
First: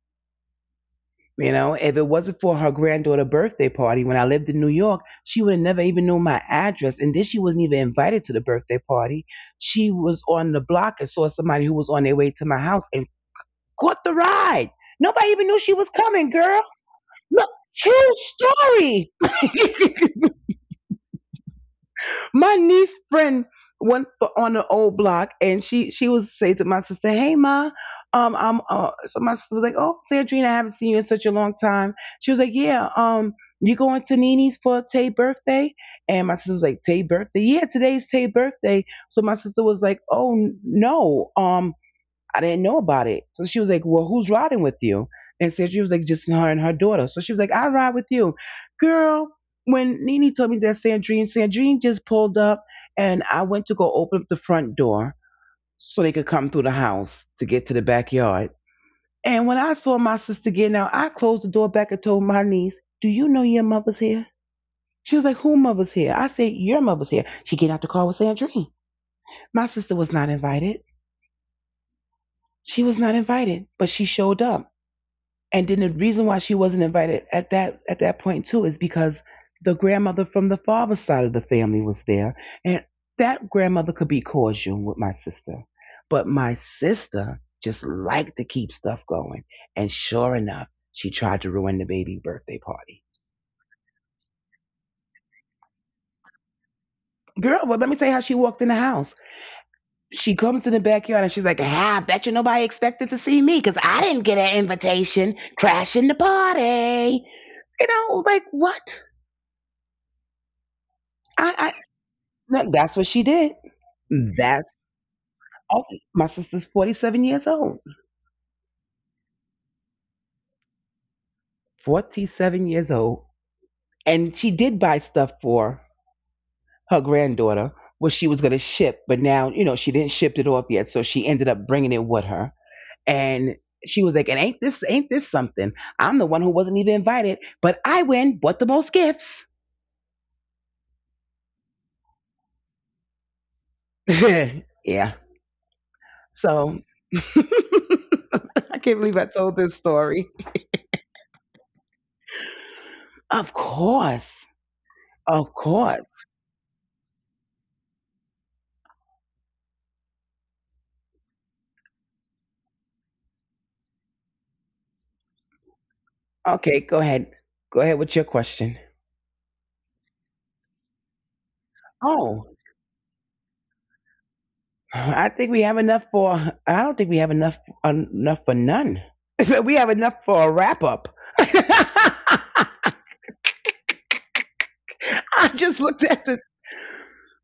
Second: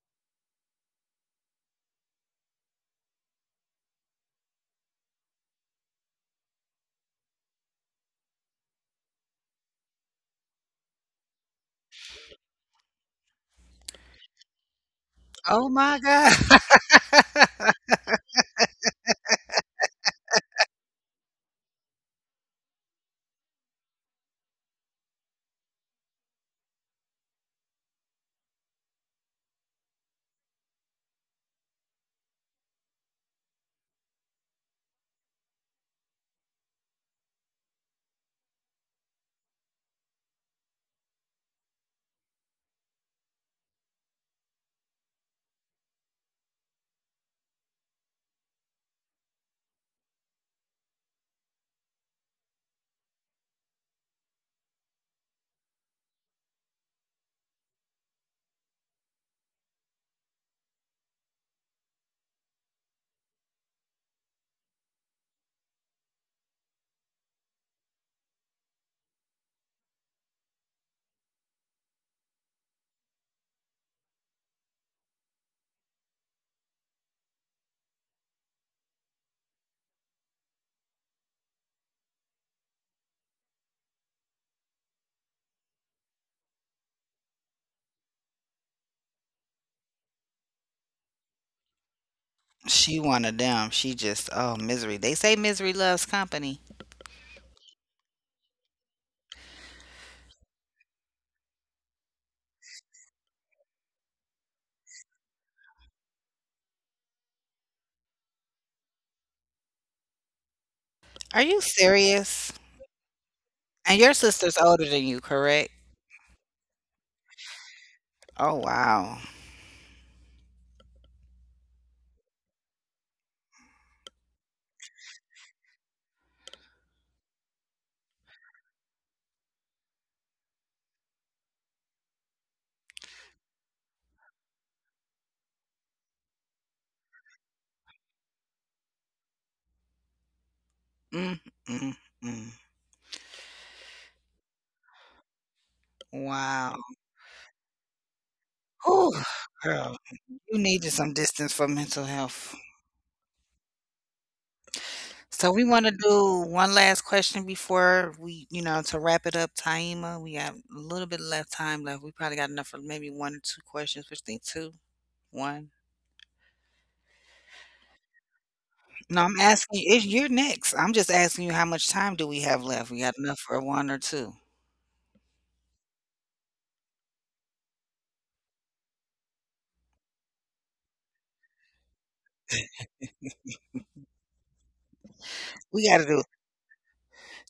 Speaker 1: You know, if it wasn't for her granddaughter birthday party when I lived in New York, she would have never even known my address. And then she wasn't even invited to the birthday party. She was on the block and saw somebody who was on their way to my house and caught the ride. Nobody even knew
Speaker 2: Oh
Speaker 1: she was
Speaker 2: my
Speaker 1: coming,
Speaker 2: God.
Speaker 1: girl. No, true story. My niece friend went for, on an old block, and she was say to my sister, "Hey, ma." I'm so my sister was like, "Oh, Sandrine, I haven't seen you in such a long time." She was like, "Yeah, you going to Nini's for Tay's birthday?" And my sister was like, "Tay's birthday? Yeah, today's Tay's birthday." So my sister was like, "Oh no, I didn't know about it." So she was like, "Well, who's riding with you?" And so she was like, "Just her and her daughter." So she was like, "I'll ride with you." Girl, when Nene told me that Sandrine, Sandrine just pulled up, and I went to go open up the front door so they could come through the house to get to the backyard. And when I saw my sister getting out, I closed the door back and told my niece, "Do you know your mother's here?" She was like, "Who mother's here?" I said, "Your mother's here. She get out the car with Sandrine." My sister was not invited. She was not invited, but she showed up. And then the reason why she wasn't invited at that point too is because the grandmother from the father's side of the family was there, and that grandmother could be cordial with my sister, but my sister just liked to keep stuff going. And sure enough, she tried to ruin the baby birthday
Speaker 2: She
Speaker 1: party.
Speaker 2: one of them. She just oh misery. They say misery loves company.
Speaker 1: Girl, well, let me tell you how she walked in the house. She comes to the backyard and she's like, "Ah, I bet you nobody expected to see me because I didn't get an invitation. Crashing the party." You know, like, what
Speaker 2: Are
Speaker 1: I."
Speaker 2: you
Speaker 1: I.
Speaker 2: serious?
Speaker 1: No, that's what she did.
Speaker 2: And your sister's
Speaker 1: That's
Speaker 2: older than you, correct?
Speaker 1: oh, my sister's 47 years old.
Speaker 2: Oh wow.
Speaker 1: 47 years old. And she did buy stuff for her granddaughter, what she was going to ship, but now, you know, she didn't ship it off yet. So she ended up bringing it with her. And she was like, "And ain't this something? I'm the one who wasn't even invited, but I win, bought the most gifts."
Speaker 2: Mm, mm, mm.
Speaker 1: Yeah.
Speaker 2: Wow.
Speaker 1: So I can't
Speaker 2: Whew,
Speaker 1: believe I told this
Speaker 2: girl,
Speaker 1: story.
Speaker 2: you needed some distance for mental health.
Speaker 1: Of course. Of
Speaker 2: So we want to
Speaker 1: course.
Speaker 2: do one last question before we, you know, to wrap it up, Taima. We got a little bit left time left. We probably got enough for maybe one or two questions, which think two, one.
Speaker 1: Okay, go ahead. Go ahead with your question.
Speaker 2: No, I'm asking you, it's you're next. I'm just asking you how much time do we have
Speaker 1: Oh,
Speaker 2: left? We got enough for one or two?
Speaker 1: I think we have enough for. I don't think we have enough for none. We have enough for a wrap up. I
Speaker 2: We
Speaker 1: just
Speaker 2: gotta
Speaker 1: looked
Speaker 2: do
Speaker 1: at the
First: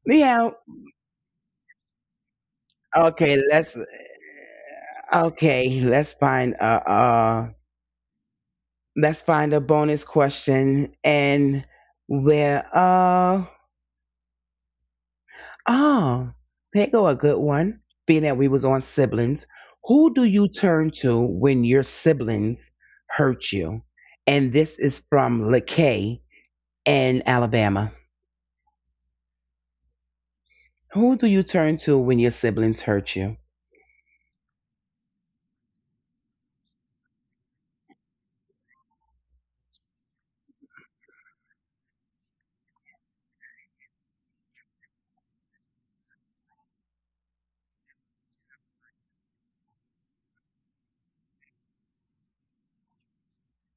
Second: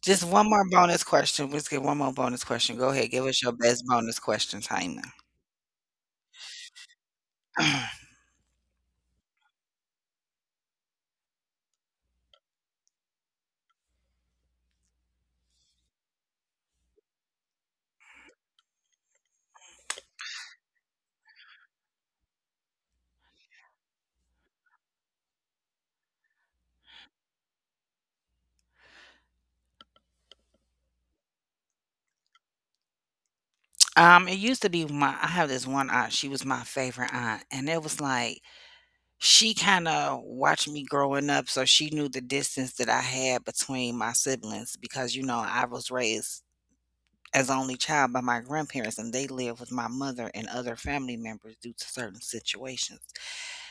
Speaker 2: just one
Speaker 1: yeah.
Speaker 2: more bonus question. Let's get one more bonus question. Go ahead, give
Speaker 1: Okay,
Speaker 2: us your
Speaker 1: let's
Speaker 2: best bonus question, Taima.
Speaker 1: okay, uh let's find a bonus question and where uh oh, here go a good one. Being that we was on siblings, who do you turn to when your siblings hurt you? And this is from LaKay in Alabama. Who do you turn to when your siblings hurt you?
Speaker 2: It used to be my I have this one aunt, she was my favorite aunt, and it was like, she kinda watched me growing up, so she knew the distance that I had between my siblings because, you know, I was raised as only child by my grandparents and they live with my mother and other family members due to certain situations.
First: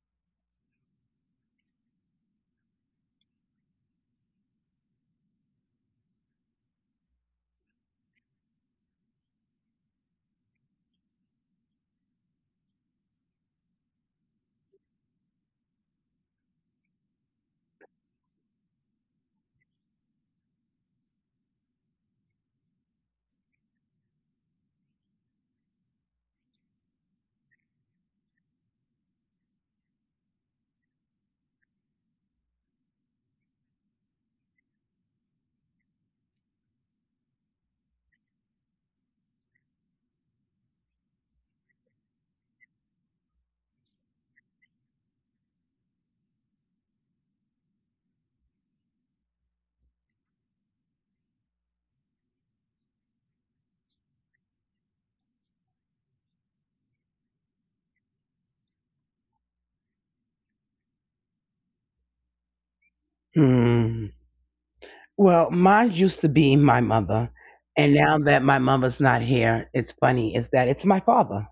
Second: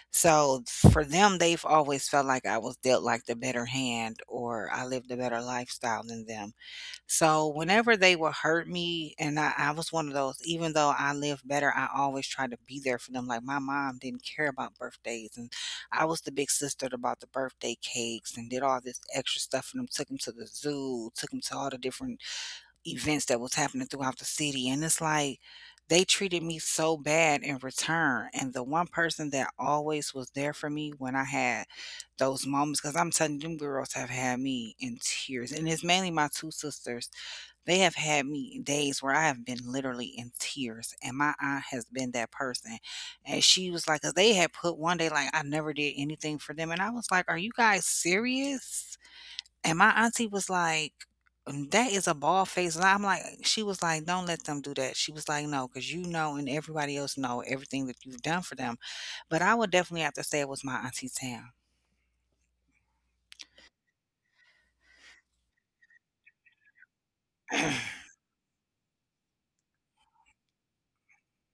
Speaker 2: So for them they've always felt like I was dealt like the better hand or I lived a better lifestyle than them. So whenever they would hurt me and I was one of those, even though I lived better, I always tried to be there for them. Like my mom didn't care about birthdays and I was the big sister that bought the birthday cakes and did all this extra stuff for them, took them to the zoo, took them to all the different events that was happening throughout the city. And it's like they treated me so bad in return, and the one person that always was there for me when I had those moments, because I'm telling you, them girls have had me in tears, and it's mainly my two sisters. They have had me in days where I have been literally in tears, and my aunt has been that person. And she was like, 'cause they had put one day like I never did anything for them, and I was like, are you guys serious? And my auntie was like, "Mm, that is a bald face lie." I'm like, she was like, "Don't let them do that." She was like, "No, because you know, and everybody else know everything that you've done for them." But I would definitely have to say it was my auntie Tam.
Speaker 1: Hmm. Well, mine used to be my mother, and now that my mother's not here, it's funny is that it's my father.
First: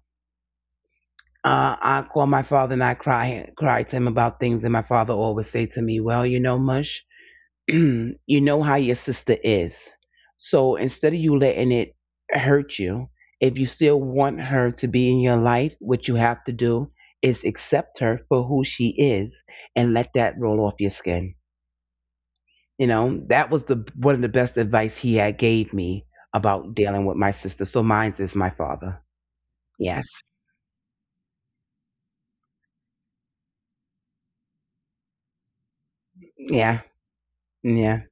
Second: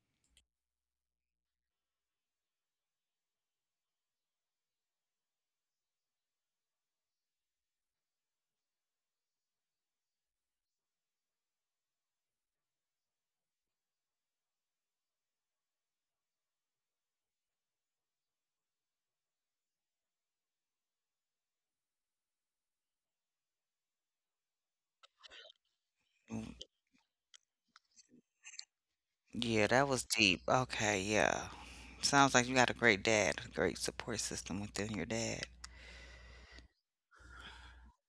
Speaker 1: I call my father and I cry to him about things, and my father always say to me, "Well, you know, Mush, you know how your sister is. So instead of you letting it hurt you, if you still want her to be in your life, what you have to do is accept her for who she is and let that roll off your skin." You know, that was the one of the best advice he had gave me
Speaker 2: Mm,
Speaker 1: about dealing with my sister. So mine's is my father.
Speaker 2: yeah, that
Speaker 1: Yes.
Speaker 2: was deep. Okay, yeah. Sounds like you got a great dad, a great support system within your dad.
Speaker 1: Yeah. Yeah.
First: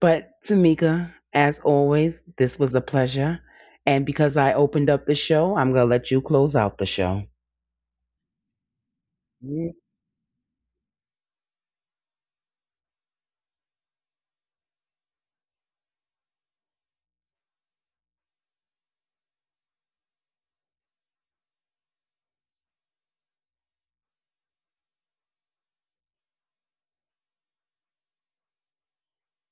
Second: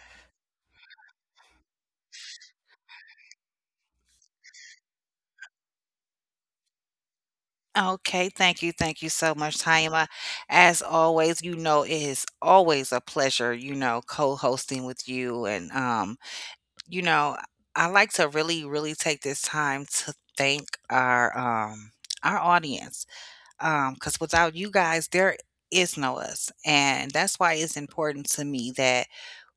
Speaker 1: But Tamika, as always, this was a pleasure. And because I opened up the show, I'm going to let you close out the show.
Speaker 2: Okay, thank you. Thank you so much,
Speaker 1: Mm.
Speaker 2: Taima. As always, you know, it is always a pleasure, you know, co-hosting with you, and you know, I like to really, really take this time to thank our audience. Because without you guys, there is no us. And that's why it's important to me that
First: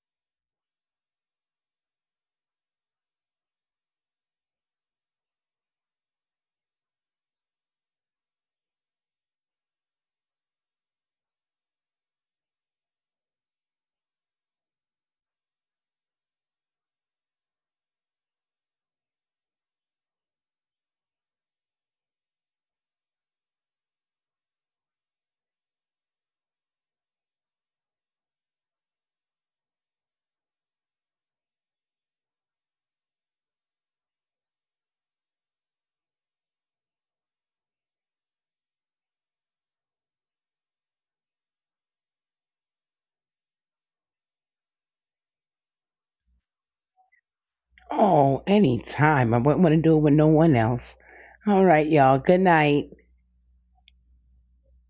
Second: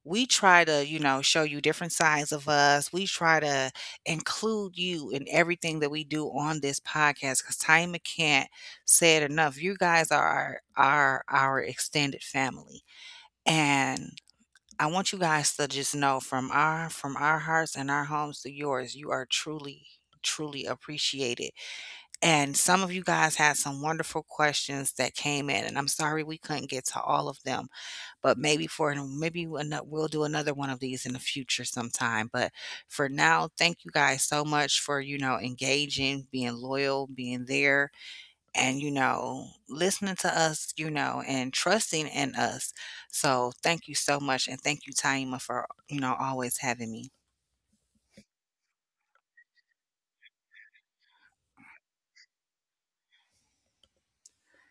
Speaker 2: we try to, you know, show you different sides of us. We try to include you in everything that we do on this podcast, because Time can't say it enough. You guys are our our extended family. And I want you guys to just know from our hearts and our homes to yours, you are truly truly appreciated. And some of you guys had some wonderful questions that came in, and I'm sorry we couldn't get to all of them, but maybe for maybe we'll do another one of these in the future sometime. But for now, thank you guys so much for, you know, engaging, being loyal, being there, and you know, listening to us, you know, and trusting in us. So thank you so much, and thank you, Taima, for, you know, always having me.
Speaker 1: Oh, anytime. I wouldn't want to do it with no one else. All right, y'all. Good night.